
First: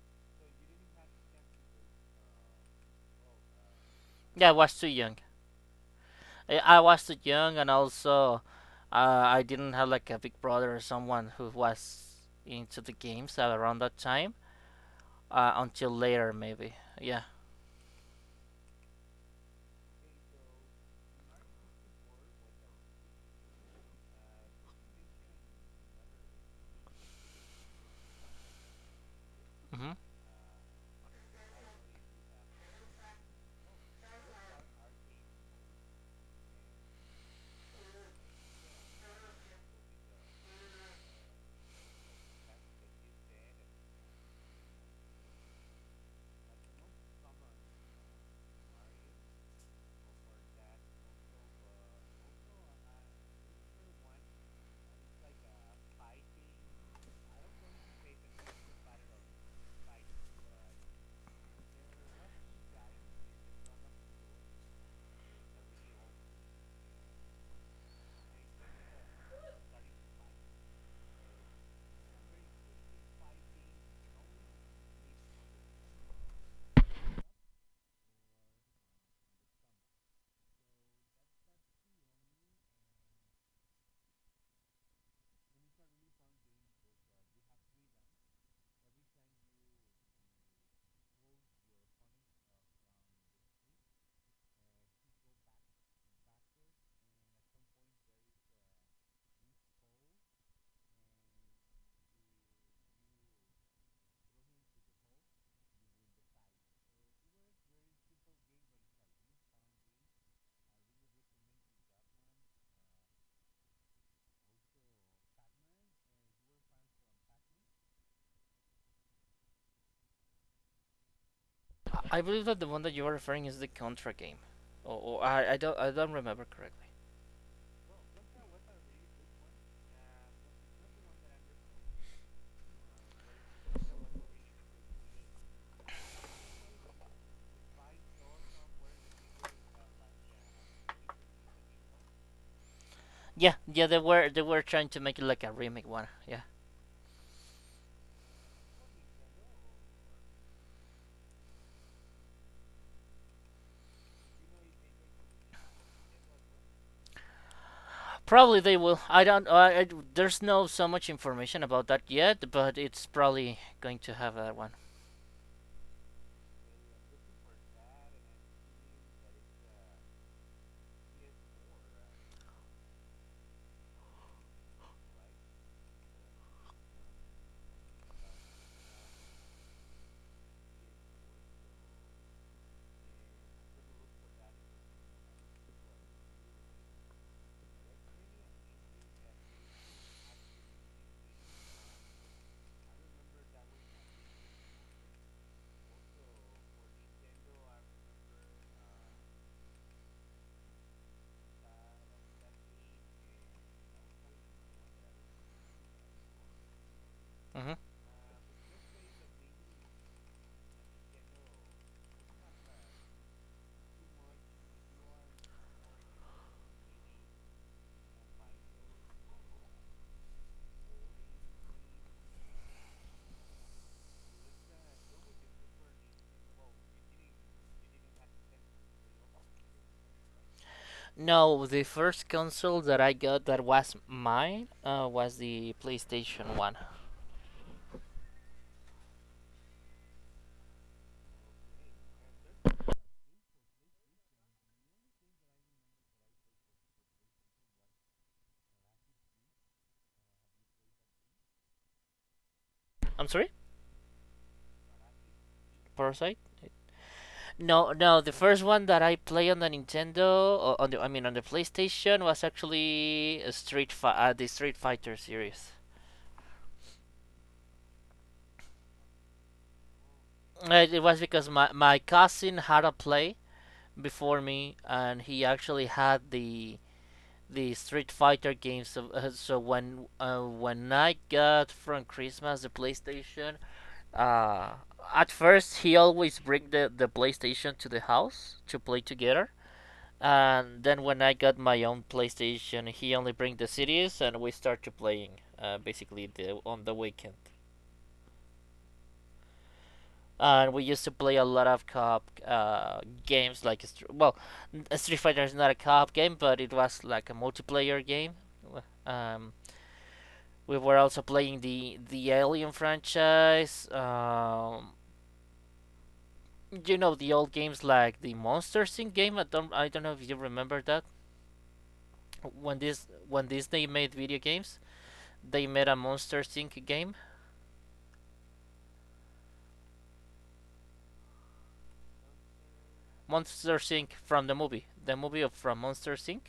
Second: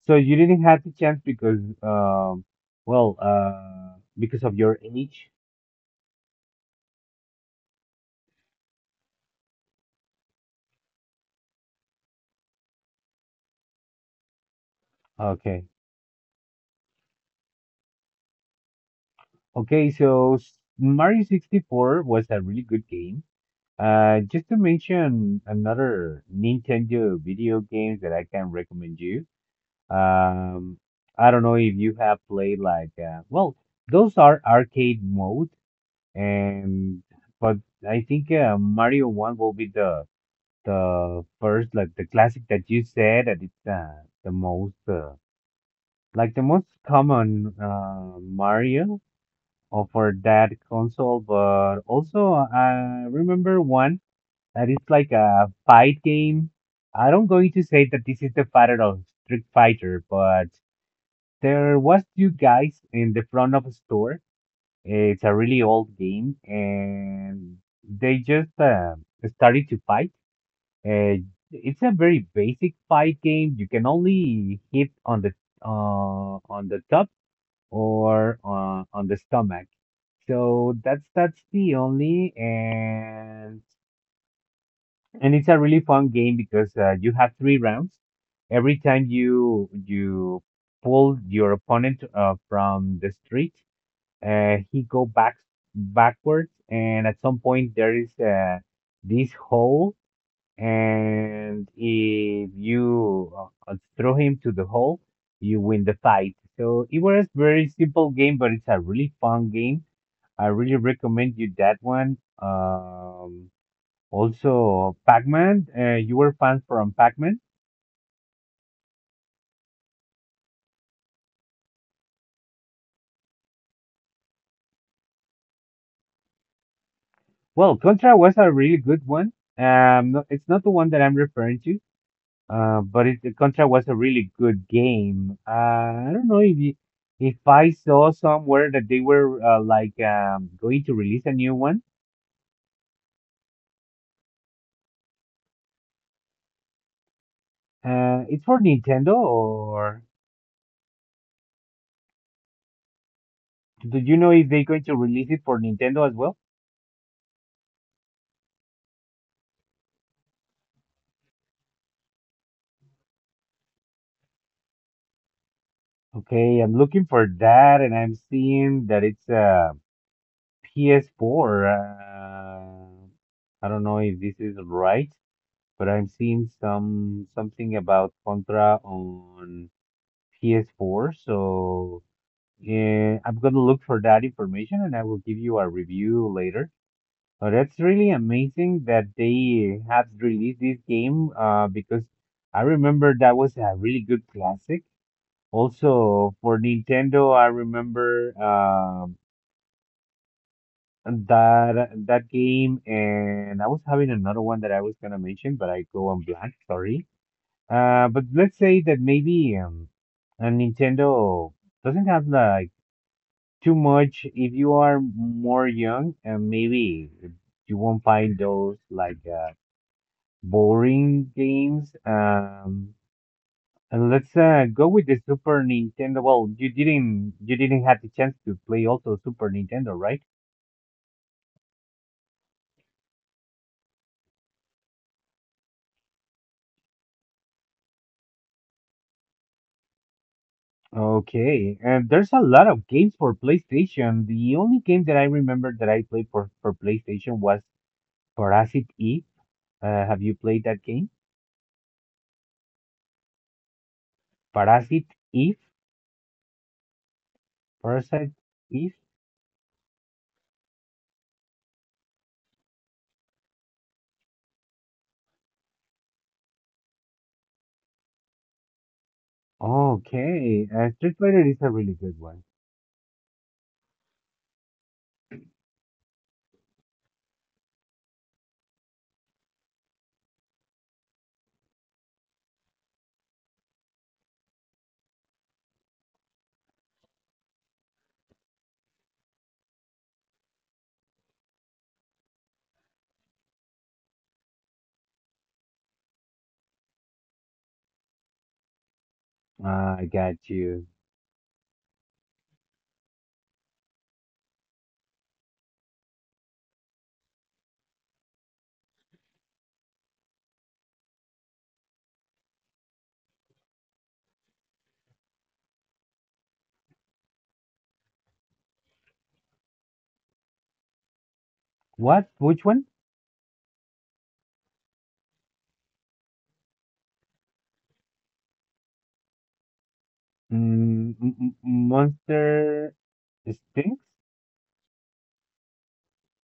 So you didn't have the chance because, because yeah, I of was your too young. age? I watched it young, and also I didn't have like a big brother or someone who was into the games at around that time, Okay. until later, maybe. Yeah. Okay, Mario 64 was a really good game. Just to mention another Nintendo video games that I can recommend you. hmm Um, I don't know if you have played like, those are arcade modes and but I think Mario One will be the first like the classic that you said that it's the most like the most common Mario or for that console. But also I remember one that it's like a fight game. I don't going to say that this is the father of Street Fighter, but there was two guys in the front of a store, it's a really old game, and they just started to fight. Uh, it's a very basic fight game. You can only hit on the top or on the stomach. So that's the only, and it's a really fun game because you have three rounds. Every time you pull your opponent from the street, he go back backwards, and at some point there is this hole, and if you throw him to the hole, you win the fight. So it was very simple game, but it's a really fun game. I really recommend you that one. Also, Pac-Man. You were fans from Pac-Man. I believe that the one that you are referring is the Contra game, or I don't remember correctly. Well, Contra was a really good one. No, it's not the one that I'm referring to. But it, the Contra was a really good game. I don't know if I saw somewhere that they were going to release a new one. Yeah, yeah, they were trying to make it like a remake one. Yeah, It's for Nintendo, or do you know if they're going to release it for Nintendo as well? probably they will. I don't. There's no so much information about that yet, but it's probably going to have that one. Okay, I'm looking for that, and I'm seeing that it's PS4. I don't know if this is right, but I'm seeing some something about Contra on PS4, so. Yeah, I'm gonna look for that information and I will give you a review later. But that's really amazing that they have released this game because I remember that was a really good classic. Also for Nintendo, I remember that that game and I was having another one that I was gonna mention, but I go on blank, sorry. Hmm But let's say that maybe a Nintendo doesn't have like too much if you are more young and maybe you won't find those like boring games, and let's go with the Super Nintendo. Well, you didn't have the chance to play also Super Nintendo, right? No, the first console that I got that was mine was the PlayStation 1. Okay, and there's a lot of games for PlayStation. The only game that I remember that I played for PlayStation was Parasite Eve. Have you played that game? I'm sorry? Parasite Eve? Parasite? No, no, the Parasite first one Eve? that I played on the Nintendo, or on the, I mean on the PlayStation, was actually a the Street Fighter series. Okay, It was Street Fighter because is a really my good one. cousin had a play before me, and he actually had the Street Fighter games. So, so when I got from Christmas the PlayStation, Uh, at first, he always bring the PlayStation to the house to play together. And then when I got my own PlayStation, he only bring the CDs and we start to playing basically the, on the weekend. I got And we you. used to play a lot of co-op games like, well, Street Fighter is not a co-op game, but it was like a multiplayer game. Um, we were also playing the Alien franchise. You know the old games like the Monster Inc. game. I don't know if you remember that. What? Which When one? this when Disney made video games, they made a Monster Inc. game. Monster Monster Stinks? Inc. from the movie of from Monster Inc.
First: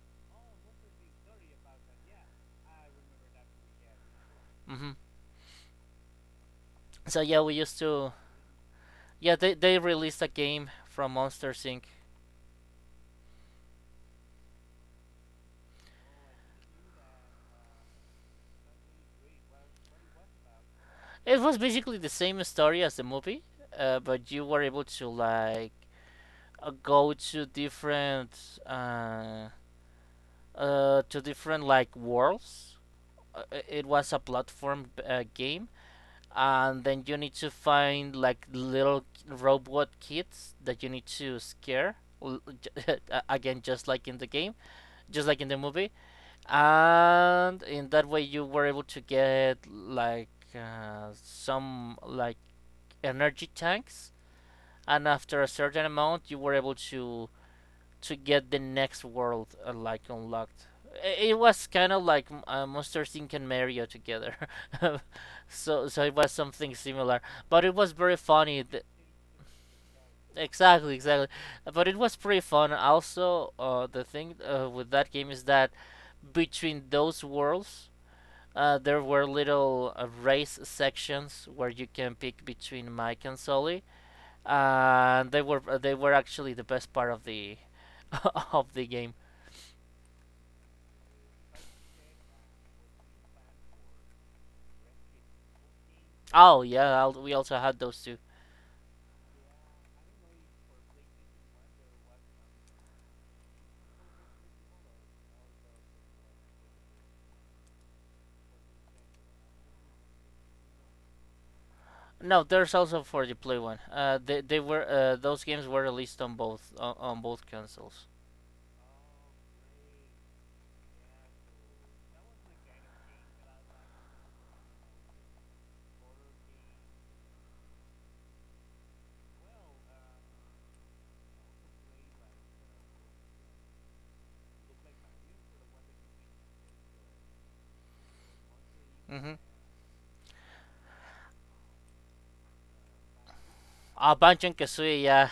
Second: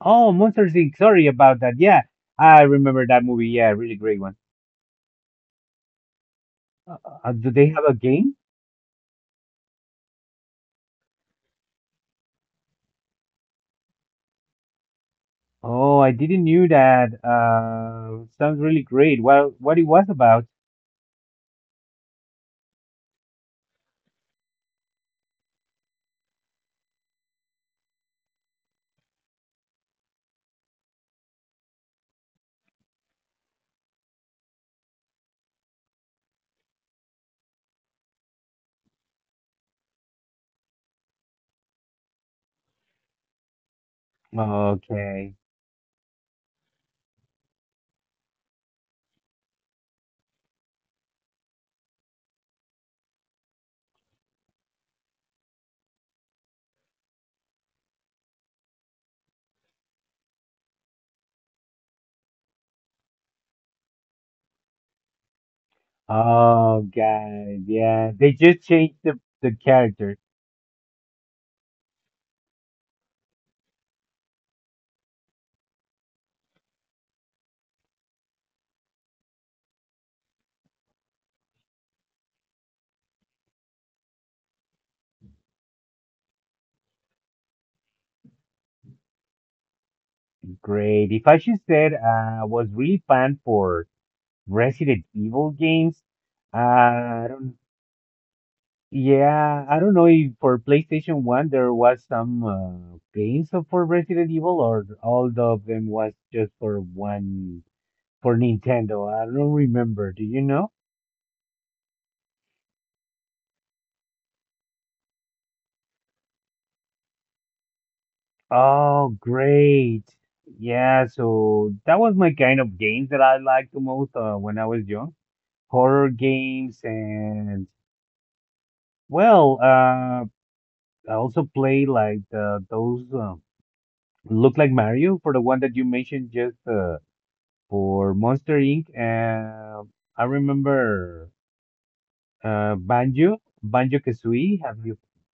Oh, Monster Inc. Sorry about that. Yeah, I remember that movie. Yeah, really great one. hmm Uh, So uh, yeah, do we they used have a to game? yeah they released a game from Monster Inc. Oh, I didn't knew that. Sounds really great. Well, what it was about? It was basically the same story as the movie, but you were able to like go to different like worlds. It was a platform game, and then you need to find like little robot kids that you need to scare, again, just like in the game, just Okay. like in the movie, and in that way you were able to get like some like energy tanks, and after a certain amount you were able to get the next world like unlocked. It was kind of like Monster Inc. and Mario together, so so it was something Oh, similar. God. But it was Yeah, very they just funny. Changed the character. Exactly, exactly. But it was pretty fun. Also, the thing with that game is that between those worlds, there were little race sections where you can pick between Mike and Sully, and they were actually the best part of the of the game. Great. If I should said, was really fun for Resident Evil games. Oh yeah, I'll, I we don't, also had those two. Yeah, I don't know if for PlayStation 1 there was some games for Resident Evil or all of them was just for one for Nintendo. I don't remember. Do you know? No, there's also for the Play One. They were those games were released on both consoles. Oh, great. Yeah, so that was my kind of games that I liked the most when I was young. Horror games and well, I also played like the, those. Look like Mario for the one that you mentioned just for Monster Inc. Hmm And I remember Banjo, Banjo Ah, Banjo and Kazooie. Have you? Kazooie, yeah,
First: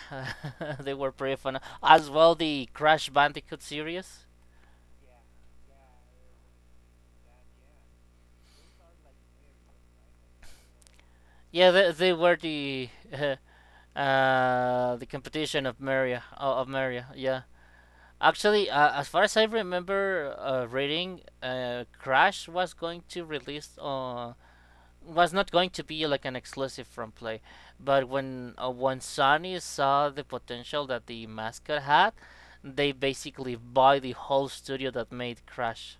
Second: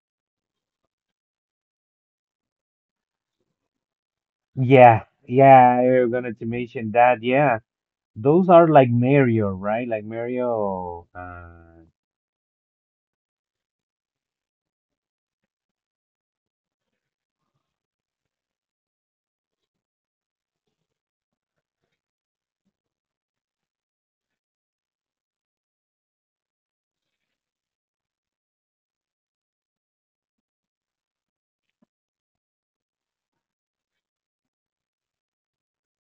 they were pretty fun. As well, the Crash Bandicoot series. Yeah, yeah, I was gonna to mention that. Yeah, those are like Mario, right? Like Mario. Yeah, they were the the competition of Mario of Mario. Yeah, actually, as far as I remember, reading, Crash was going to release on was not going to be like an exclusive from play, but when Sony saw the potential that the mascot had, they basically bought the whole studio that made Crash,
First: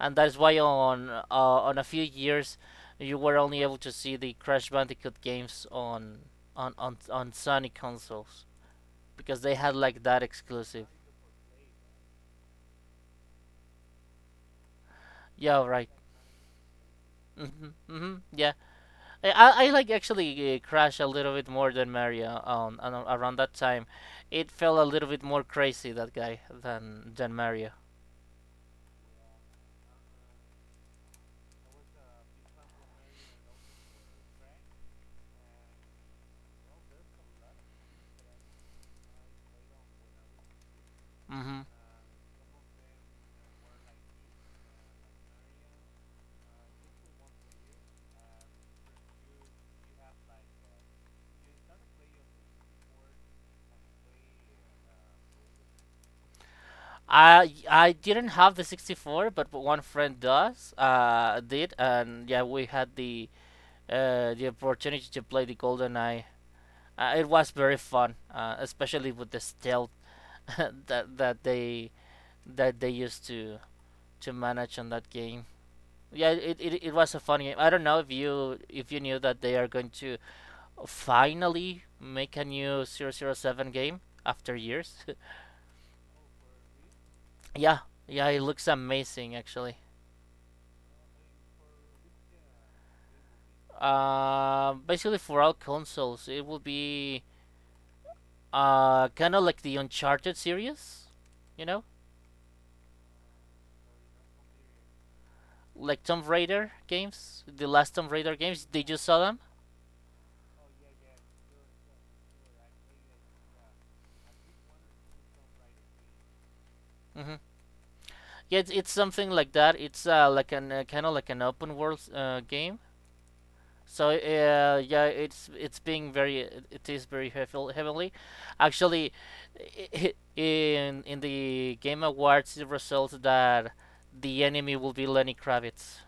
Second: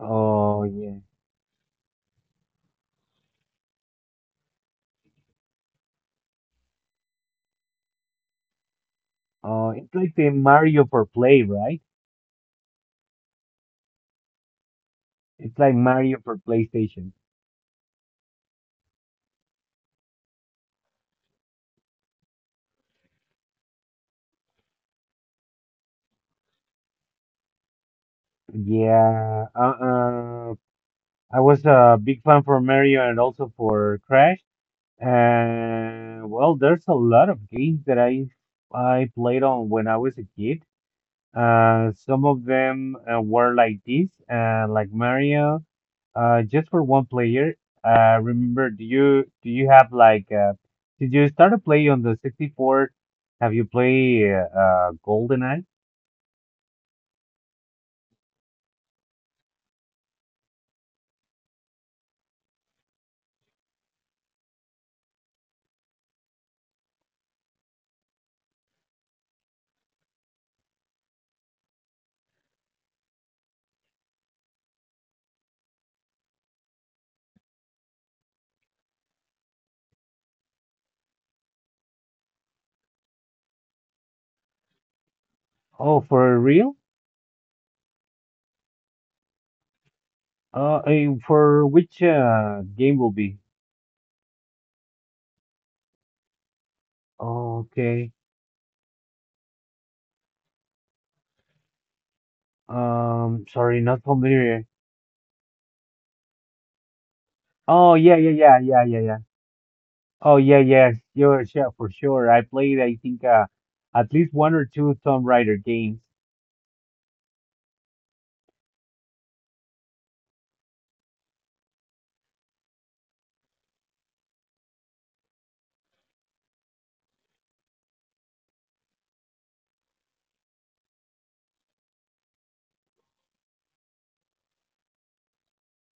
and that's why Oh yeah. On a few years, you were only able to see the Crash Bandicoot games on Sony consoles because they Oh, had it's like like that the exclusive. Mario for Play, right? It's Yeah, like right. Mario for PlayStation. Mhm. Mhm. Yeah. I actually crashed a little bit more than Mario on around that time. It felt a little bit more crazy that guy than Mario. Yeah. I was a big fan for Mario and also for Crash. Well, there's a lot of games that I played on when I was a kid. Hmm Some of them were like this, like Mario, just for one player. Remember, do you have like did you start to play on the 64? Have you played GoldenEye? I didn't have the 64, but one friend does did, and yeah, we had the opportunity to play the Golden Eye. It was very fun, especially with the stealth that that they used to manage on that game. Yeah, it was a fun game. I don't know if you knew that they are going to finally make a new 007 game after years. Oh, for real? yeah, yeah, it looks amazing actually. Eh, for which game will be? Basically for all consoles, it will be Okay. Kind of like the Uncharted series, you know, Sorry, not familiar. like Tomb Raider games, the last Oh, Tomb yeah, yeah, Raider yeah, games. yeah, Did you yeah, saw yeah. them? Oh yeah, yeah, sure, sure, for sure. I played, I think, at least one or two Tomb Raider games. Mm-hmm. Yeah, it's something like that. It's like an kind of like an open world game. So yeah, it's being very it is very heavily. Actually, i- in the Game Awards, it results that the enemy will be Lenny Kravitz.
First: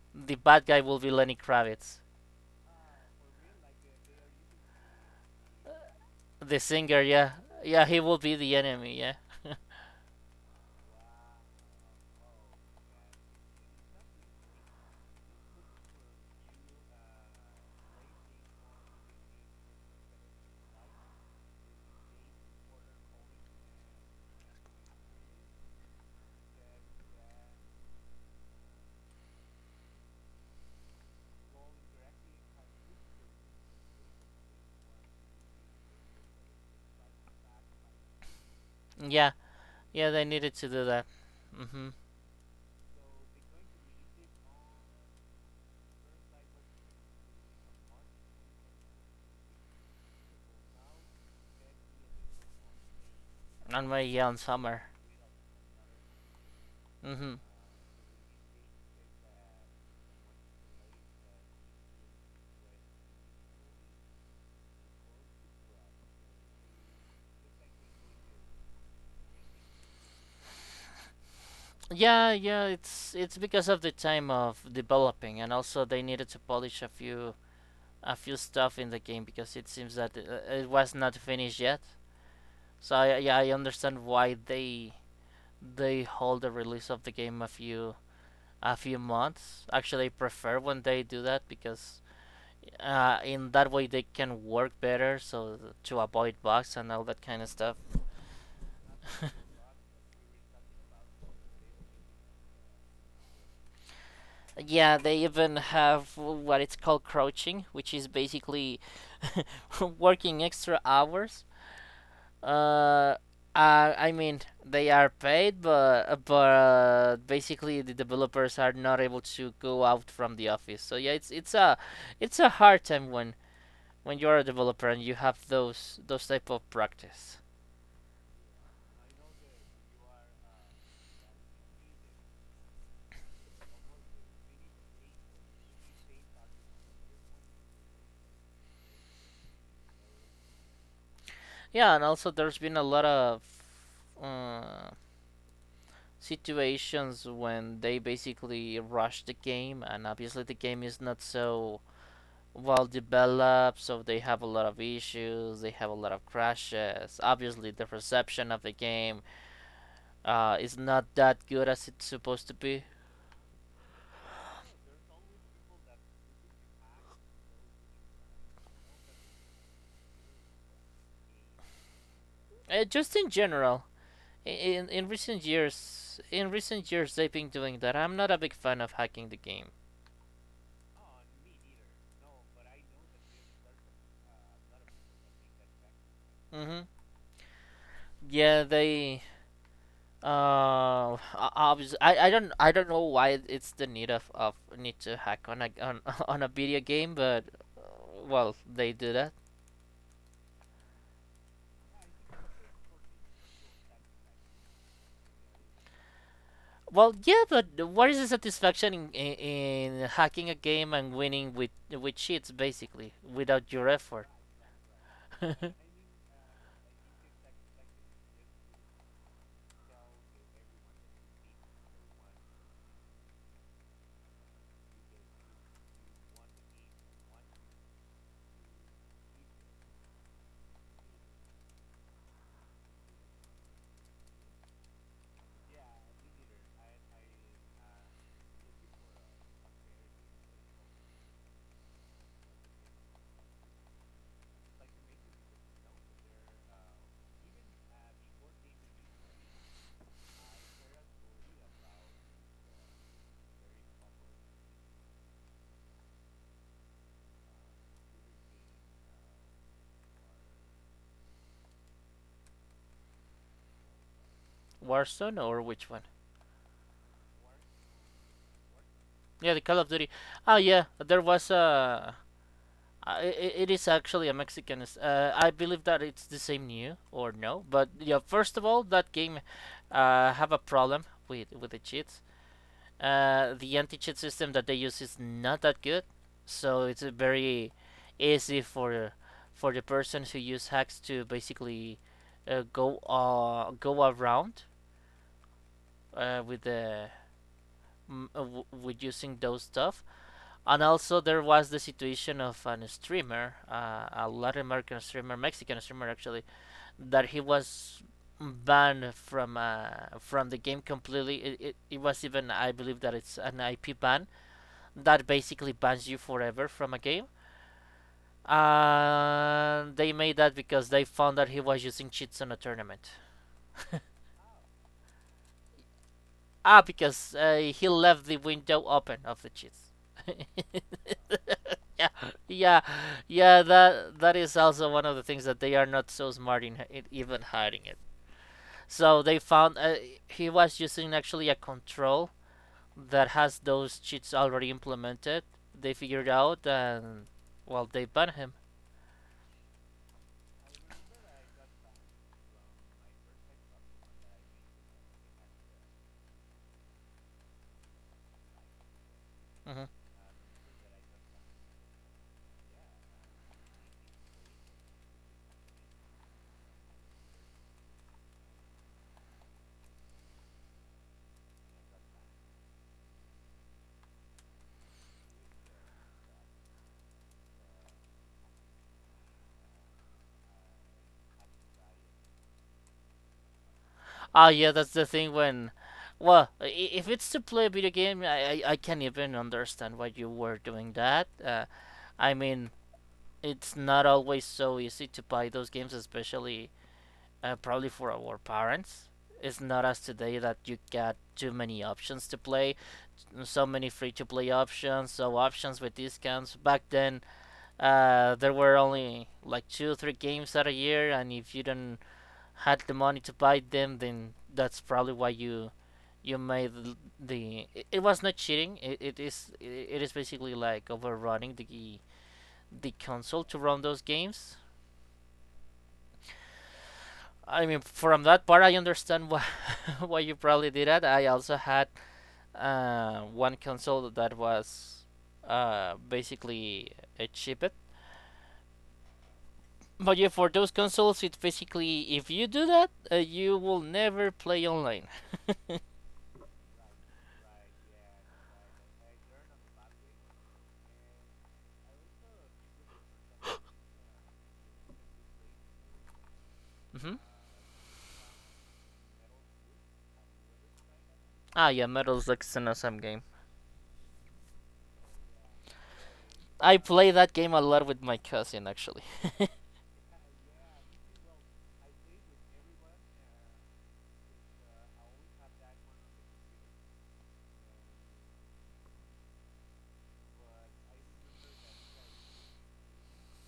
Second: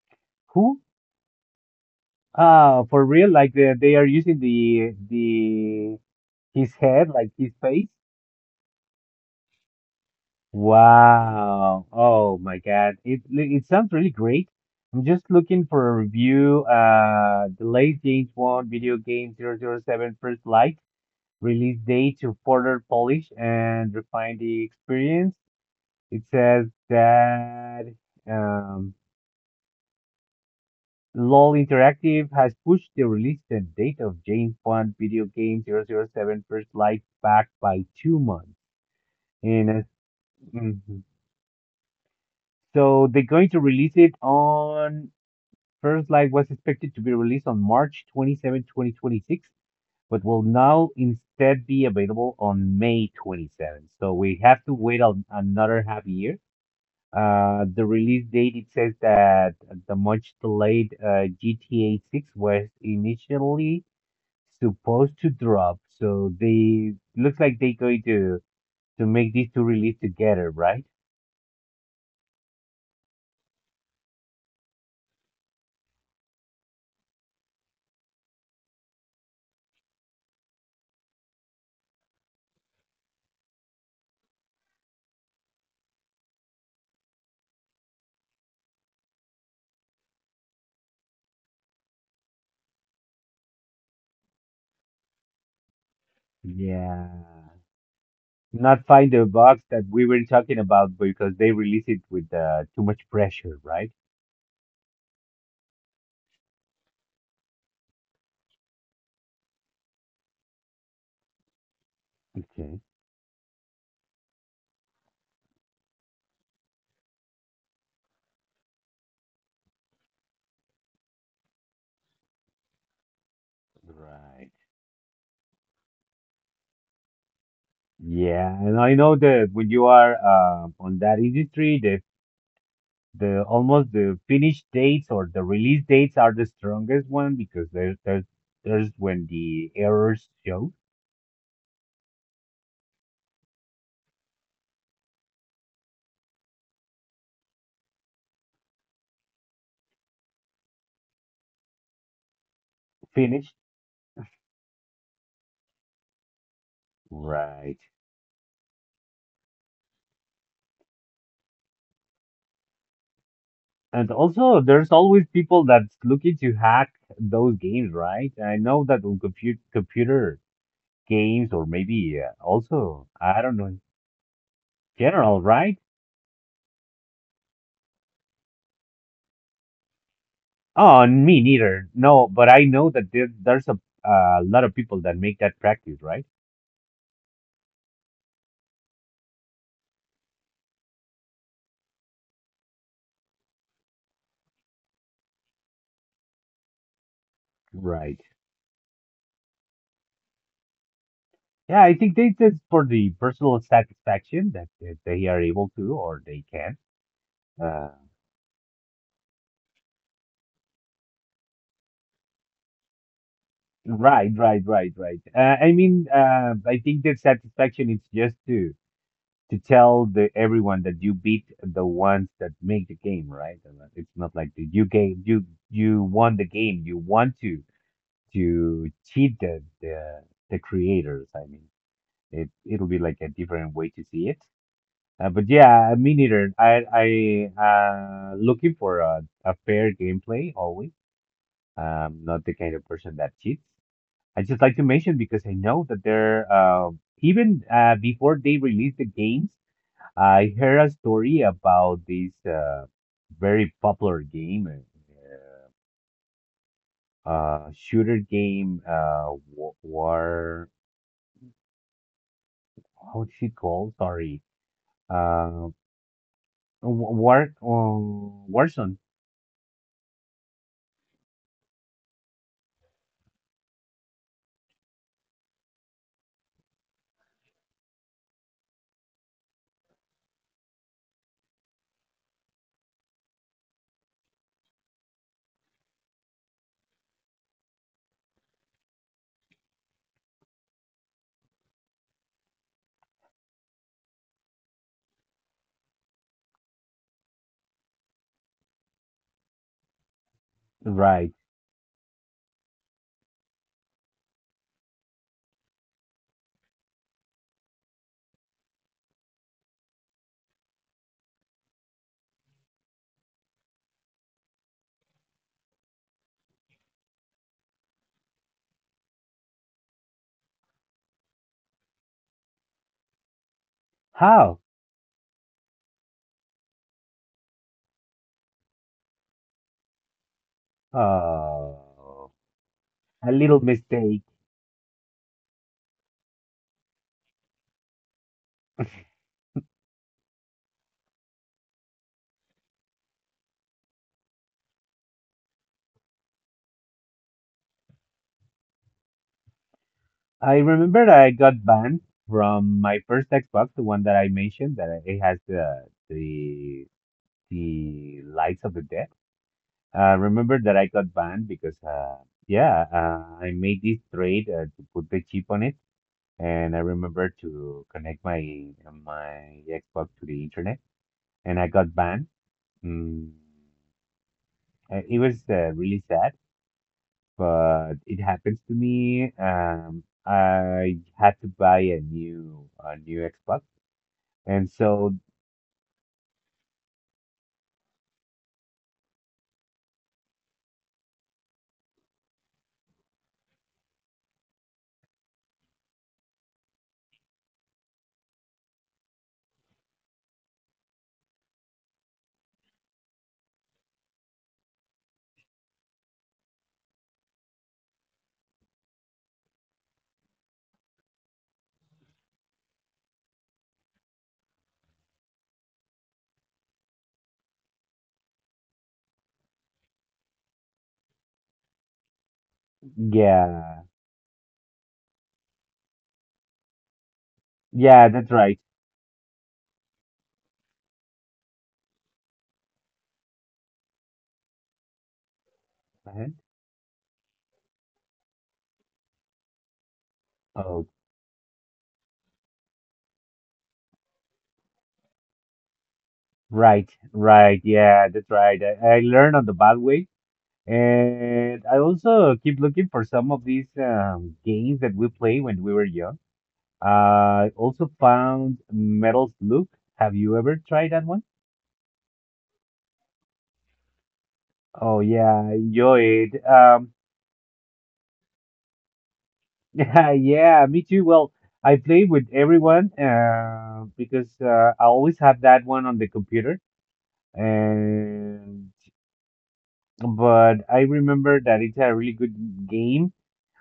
the bad guy Who? will be Lenny Kravitz. For real? Like the, they are using the The his singer, head, like yeah, his face. yeah, he will be the enemy, yeah, Wow. Oh my God. It sounds really great. I'm just looking for a review. The late James Bond video game 007 first Light release date to further polish and refine the experience. It says that um, LOL Interactive has pushed the release and date of James Bond video game double oh 007 First Light back by 2 months. yeah, And yeah. They needed to do mhm, that. Mhm. so they're going to release it on First Light was expected to be released on March 27, 2026, but will now instead be available on May 27. On my So we young have to summer. wait a, another half year. Mhm. The release date, it says that the much delayed GTA 6 was initially supposed to drop. So they looks like they're going to make these two release together, right? Yeah, yeah. It's because of the time of developing, and also they needed to polish a few stuff in the game because it seems that it was not finished yet. So yeah, I understand why they hold the release of the game a few months. Actually, I prefer when they do that because in that way they can work better, so to avoid bugs and all that kind of Yeah. stuff. Not find the box that we were talking about because they release it with too much pressure, right? Yeah, they even have what it's called crouching, which is basically working extra hours. Okay. Uh, I mean, they are paid, but basically the developers are not able to go out from the office. So yeah, it's a hard time when you're Right. a developer and you have those type of practice. Yeah, and I know that when you are on that industry, the almost the finish dates or the release dates are the strongest one because there's when the errors show. Yeah, and also there's been a lot of uh, situations when they basically rush the game, and obviously the game is not so well Finished. developed, so they have a lot of issues, they have a lot of crashes. Right. Obviously, the perception of the game is not that good as it's supposed to be. And also, there's always people that's looking to hack those games, right? I know that on computer games or maybe also, Just in I don't know, general, general, right? In recent years they've been doing that. I'm not a big fan of hacking the game. Oh, me neither. No, but I know that there's a lot of people that make that practice, right? Hmm Yeah, they. Obviously, I don't know why it's the need of need to hack on a video game, but uh, Right. well, they do that. Yeah, I think they just for the personal satisfaction that they are able to or they can. Well, yeah, but Uh, what is the satisfaction in hacking a game and winning with cheats, basically, without your right, effort? right, right, right. I mean, I think that satisfaction is just to tell the everyone that you beat the ones that make the game, right? And that it's not like the, you game you won the game. You want to cheat the creators. I mean, it it'll be like a different way to see it. But yeah, me neither. I looking for a fair gameplay always. Not the kind of person that cheats. I just like to mention because I know that there even before they released the games, I heard a story about this very popular game, shooter game, war. How is it called? Sorry, Warzone uh, or which one? Warzone. Yeah, the Call of Duty. Ah, yeah, there was a. It is actually a Mexican. I believe that it's the same new or no, but yeah. First of all, that game have a problem with the cheats. Uh, the anti-cheat system that they use is not that good, so it's very easy for the person who use hacks to basically go around with the m- w with using those stuff. And also Right. there was the situation of an streamer, a Latin American streamer, Mexican streamer actually, that he was banned from the game completely. It was even I believe that it's an IP ban that basically bans you forever from a game. And they made that because they found that he was using cheats on a tournament. How? Ah, because he left the window open of the cheats. yeah, Oh, yeah, a little yeah. mistake. That is also one of the things that they are not so smart in even hiding it. So they found he was using actually a control that has those cheats already implemented. They figured out, and well, they banned him. I remember I got banned from my first Xbox, the one that I mentioned that it has the the lights of the dead. Hmm I remember that I got banned because yeah, I made this trade to put the chip on it, and I remember to connect my Xbox to the internet, and I got banned. Mm, it was really sad but it happens to me. I had to buy a new Xbox, Ah, and yeah, that's so the thing well, if it's to play a video game, I can't even understand why you were doing that. I mean, it's not always so easy to buy those games, especially probably for our parents. It's not as today that you got too many options to play, so many free-to-play options, so options with discounts. Back then, there were only like two or three games at a year, and if you didn't had the money to buy them, then that's probably why you made the it, was not cheating it is basically like overrunning the console to yeah, run those games. I mean yeah, that's from right. that part I understand why why you probably did that. I also had one console that was Uh-huh. basically a cheapet, but yeah for those Oh, consoles it basically if you do that you will never play online. right, right, yeah, that's right. I learned on the bad way, and I also keep looking for some of these games that we play when we were young. hmm I also found Metal Slug. Have you ever tried that one? ah, yeah, Metal Slug is an awesome game. Oh yeah, I enjoy it. I play that game a lot with my cousin actually. yeah, me too. Well, I play with everyone because I always have that one on the computer. And but I remember that it's a really good game.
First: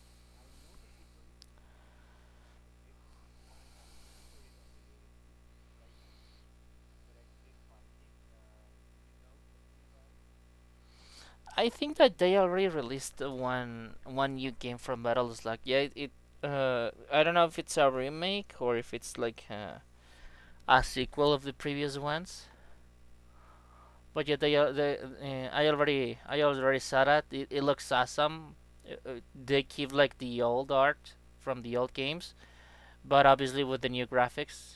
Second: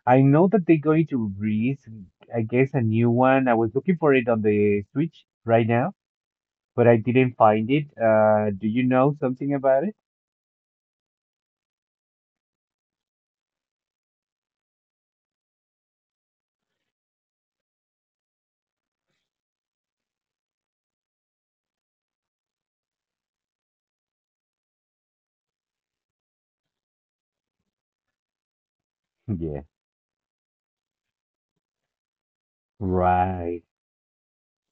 I know that they're going to release, I guess, a new one. I was looking for it on the Switch right now, but I didn't find it. Do you know something about it? I think that they already released one new game from Metal Slug. Yeah, it I don't know if it's a remake or if it's like a sequel of the previous ones. But yeah, they, al- they I already saw that. It looks awesome. They Yeah, keep like the old art from the old games, but obviously right. with the new graphics.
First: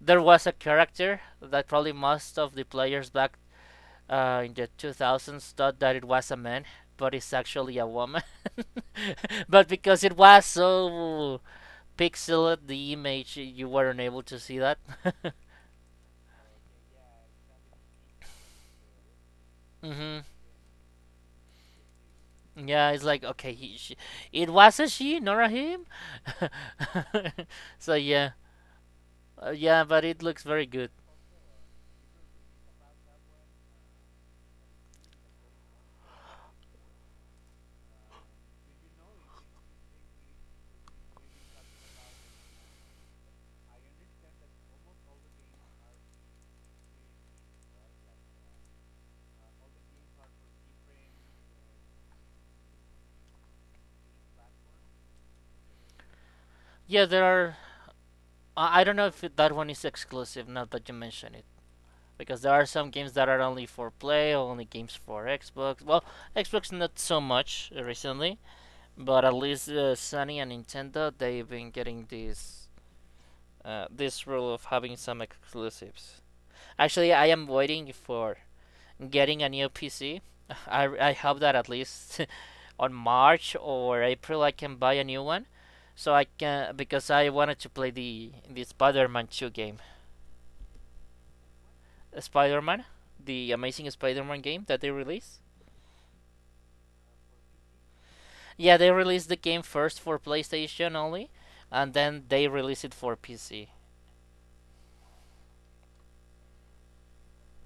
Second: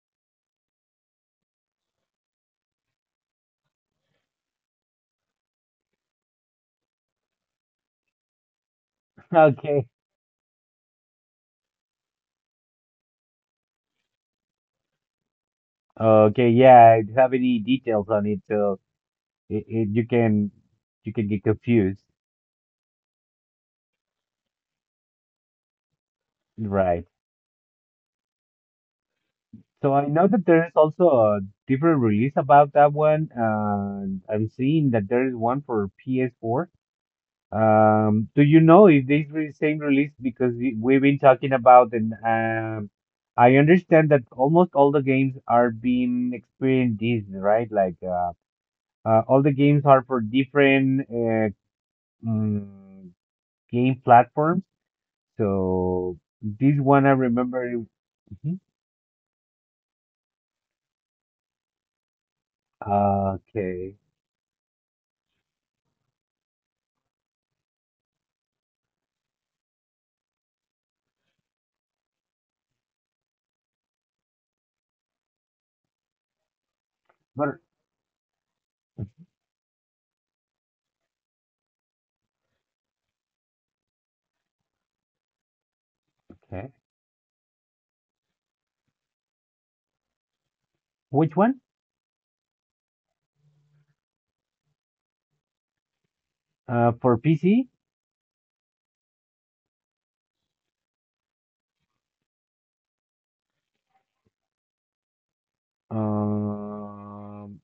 There was a character that probably most of the players back in the 2000s thought that it was a man, but it's actually a woman. but Okay. because it was so pixelated, the image, you weren't able to see that. Okay, yeah, I don't have any details on it, so it, it, you hmm can you can get confused, Yeah, it's like, okay, she, it was a she, not a him. right? so, yeah. Yeah, So but I it know looks that very there is good. also a different release about that one, and I'm seeing that there is one for PS4. Do you know if this same release because we've been talking about and I understand that almost all the games are being experienced this, right? Like all the games are for different mm, game platforms. So this one Yeah, I there are. remember. Hmm? I don't know if that one is exclusive now that you mention it, because there are some games that are only for Okay. play, only games for Xbox. Well, Xbox not so much recently, but at least Sony and Nintendo they've been getting this rule of having some exclusives. Actually, I am But waiting for getting a new PC. I hope that at least on March or April I can buy a new one. So I okay, can because I wanted to play the Spider-Man 2 game, which one? Spider-Man, the Amazing Spider-Man game that they released. For PC? Yeah, they released the game first for PlayStation only, and then they released it for PC. Um,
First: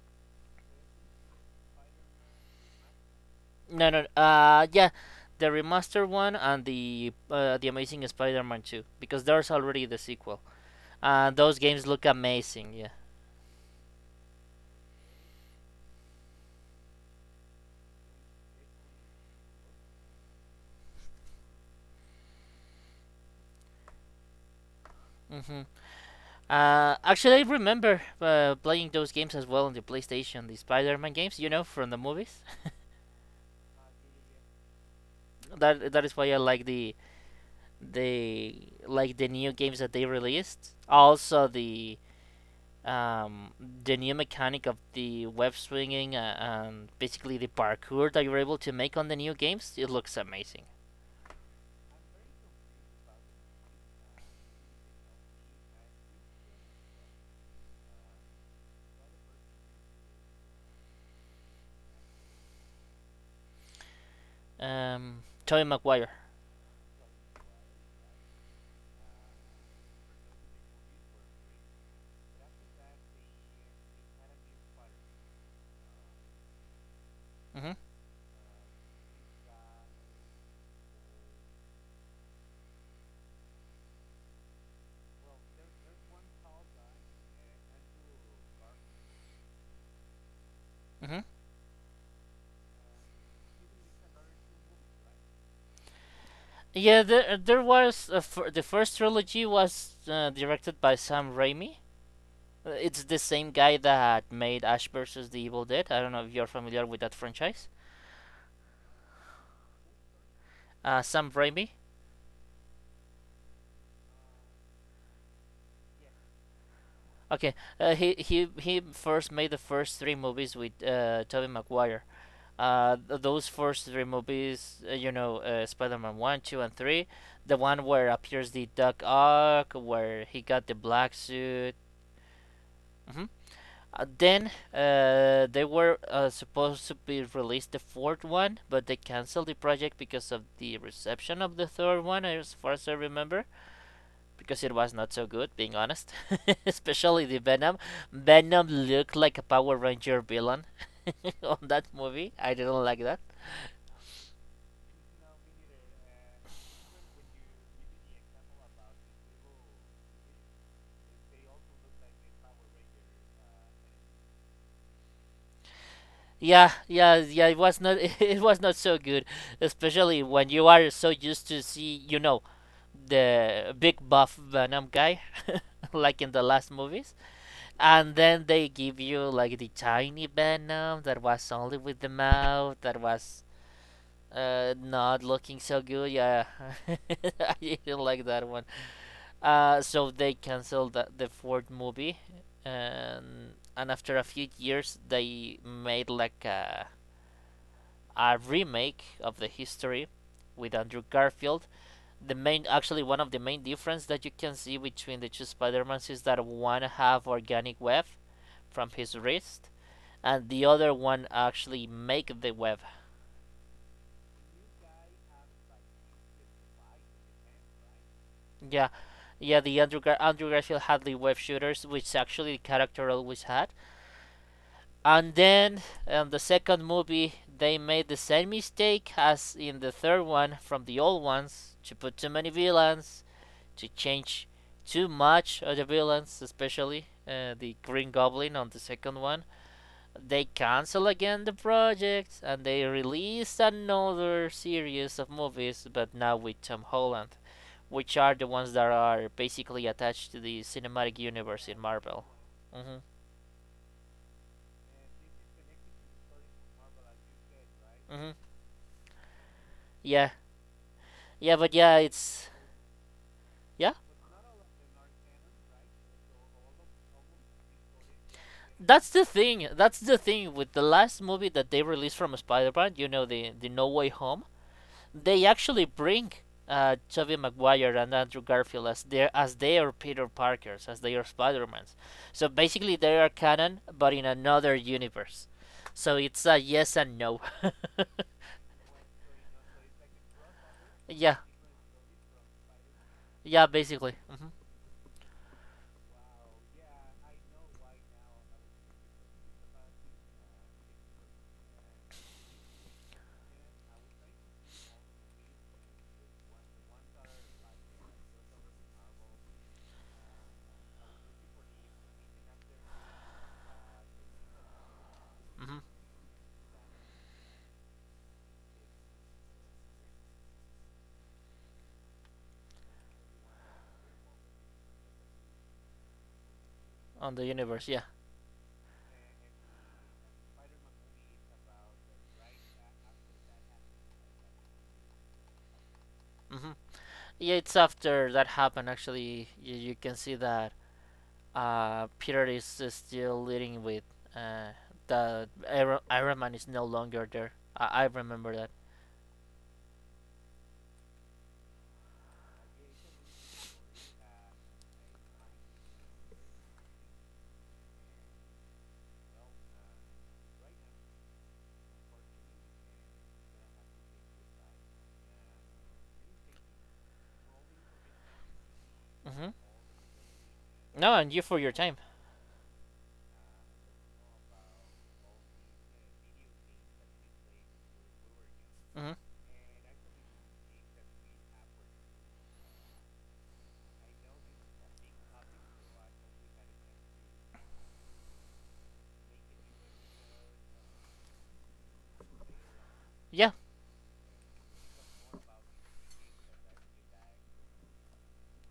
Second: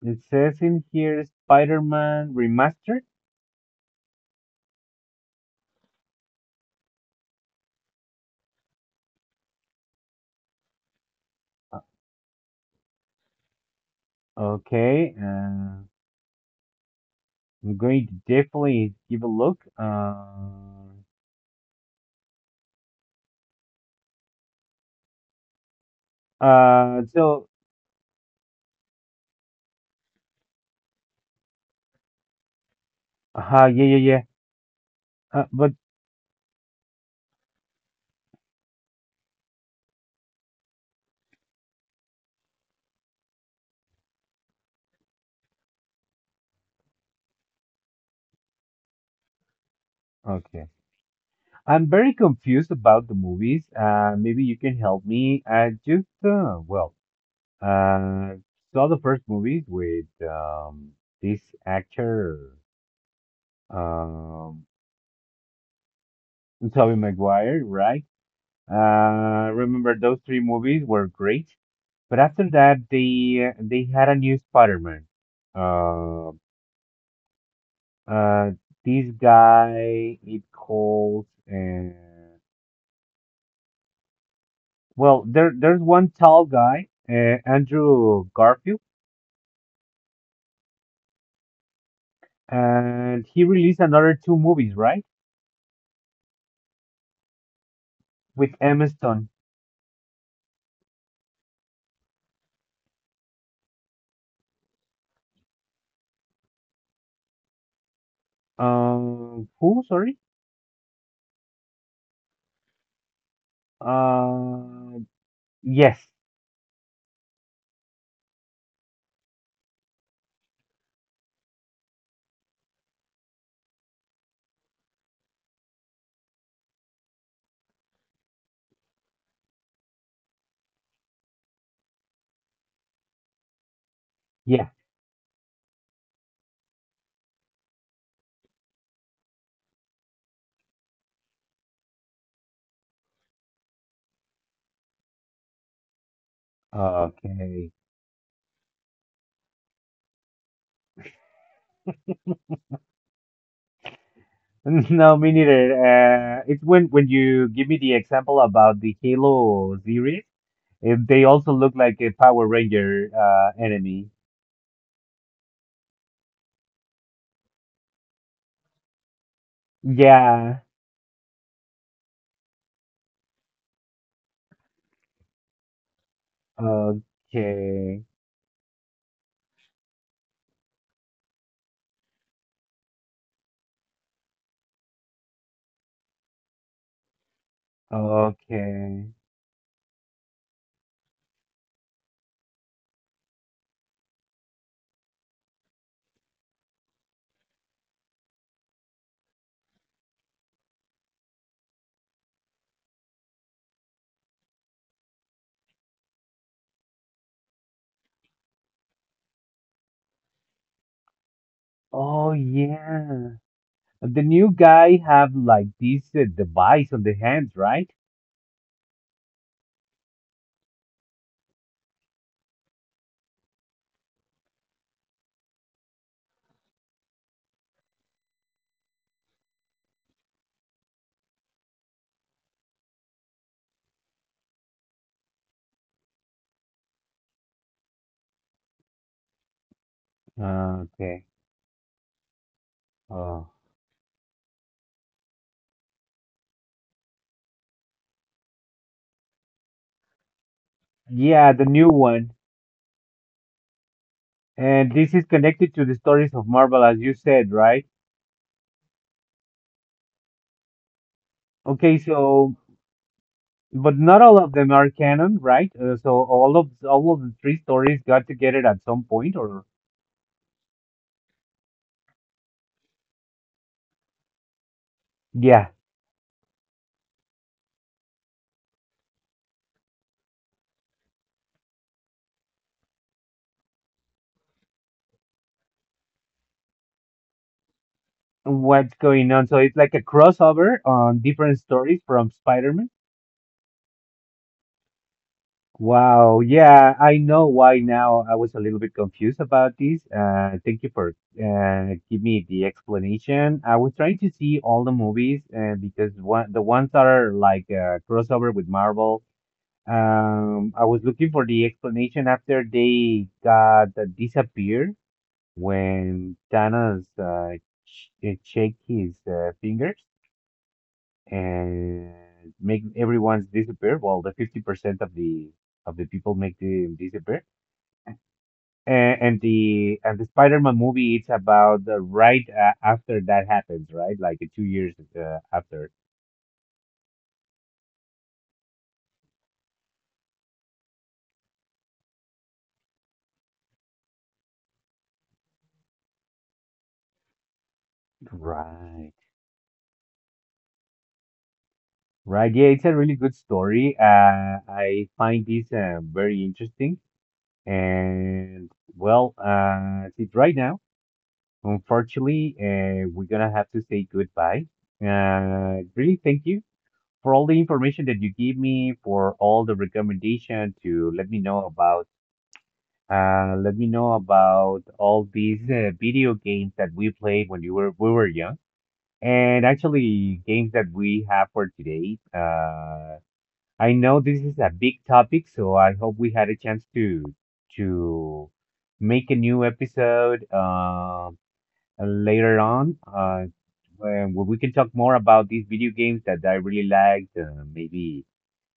it says in here Spider-Man Remastered. No, no, yeah, the remastered one and the Amazing Spider-Man 2 because there's already the sequel, and those games look amazing. Yeah. Okay. I'm going to definitely give a look. Mm-hmm. Actually, I So, remember playing those games as well on the PlayStation, the Spider-Man games, you know, from the movies. Yeah, yeah, yeah. But That is why I like the like the new games that they released. Also um, the new mechanic of the web swinging and basically the parkour that you're able to make on the new games. It looks okay. amazing. I'm very confused about the movies. Maybe you can help me. I just, well, uh, saw the first movies with this actor, um, Tobey Maguire. Tobey Maguire, right? Remember those 3 movies were great, but after that they had a new Spider-Man. Uh, Mm-hmm. uh, this guy it calls uh, well there's one tall guy, Andrew Garfield, Mm-hmm. and he released another 2 movies, right? Yeah, With the Emma first Stone. trilogy was directed by Sam Raimi. It's the same guy that made Ash versus the Evil Dead. I don't know if you're familiar with that franchise. Who? Sorry. Sam Raimi. Uh, yes. Okay, he first made the first three movies with Tobey Maguire, those first three movies, you know, Spider-Man one, two, and three, the one where appears the Doc Ock, where he got the black suit. Hmm then Yeah. They were supposed to be released the fourth one, but they canceled the project because of the reception of the third one, as far as I remember, because it was not so good, being honest. Especially the Okay. Venom. Venom looked like a Power Ranger villain on that movie. I didn't like that. No, me neither. It's when you give me the example about the Halo series, if they also look like a Power Ranger enemy. Yeah, yeah, yeah. It was not. It was not so good, especially when Yeah. you are so used to see, you know, the big buff Venom guy, like in the last movies, Okay. and then they give you like the tiny Venom that was only with the mouth, that was not looking so good. Yeah, I didn't like that one. Okay. So they canceled the fourth movie, and after a few years they made like a remake of the history with Andrew Garfield. The main, actually, one of the main difference that you can see between the two Spider-Mans is that one have organic web from his wrist, and the other one actually Oh make the web. yeah. The new guy have like this device on the hands, right? Yeah, yeah. Andrew Garfield had the web shooters, which actually the character always had. And then, in the second movie, they made the same mistake as in the third one from the old ones to put too many villains to change too much of the villains, especially the Green Goblin on the second one. They cancel okay. again the project and they Oh. release another series of movies, but now with Tom Holland, which are the ones that are basically attached to the cinematic Yeah, the universe in new Marvel. one. Mm-hmm. And this is connected to the stories of Marvel, as you said, right? Mm-hmm. Yeah. Yeah, but Okay, yeah, it's so yeah. but not all of them are canon, right? So all of the three stories got together at some That's the point, or thing. That's the thing with the last movie that they released from Spider-Man. You know the No Way Home, they yeah, actually bring Tobey Maguire and Andrew Garfield as their Peter Parkers, as their Spider-Mans. So basically, they are canon, but in another universe. So it's a yes and no. what's going on? So it's like a crossover on yeah, different stories from Spider-Man. yeah, basically. Hmm Wow, yeah, I know why now. I was a little bit confused about this. Thank you for give me the explanation. I was trying to see all the movies, because one the ones that are like crossover with Marvel. I was looking for the explanation after they got disappeared hmm when Thanos sh shake his fingers and make everyone's disappear. Well, the 50% of the people make them On disappear. the universe, yeah. And The and the Spider-Man movie, it's about the right after that happens, right? Like 2 years after. hmm Yeah, it's after that happened. Actually, you can see that Peter is still leading with uh, Iron Man is no longer there. I remember that. Right. Right. Yeah, it's a really good story. I find this very interesting. And well, that's it right now. Unfortunately, we're gonna have to say goodbye. Really, thank you for all the information that you give me, for Hmm all the recommendation to No, let and me you for know your time. about, let me know about all these video games that we played when you were we were young, Hmm and actually games that we have for today. I know this is a big topic, so I hope we had a chance to make a new episode later on Yeah, where we can talk more about these video games that I really liked. Maybe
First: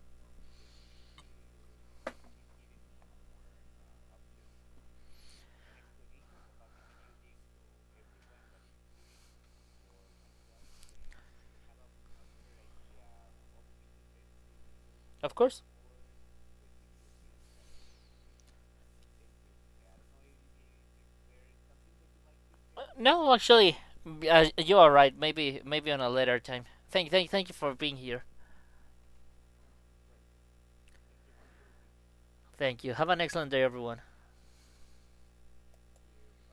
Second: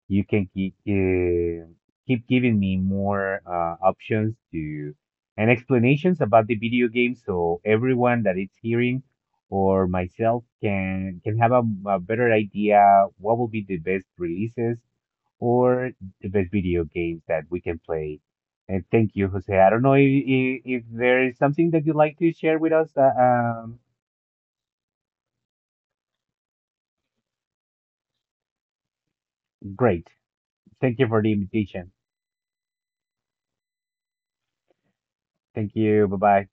you can keep giving me more options to and explanations about the video game, so everyone that is hearing or myself can have a better idea what will be the best releases of course. or the best video games that we can play. And thank you, Jose. I don't know if there is something that you'd like to share with us. No, actually, you are right. Maybe, maybe on a later time. Thank you for being here. Great. Thank you for the invitation. Thank you. Have an excellent day, everyone. Thank you. Bye bye.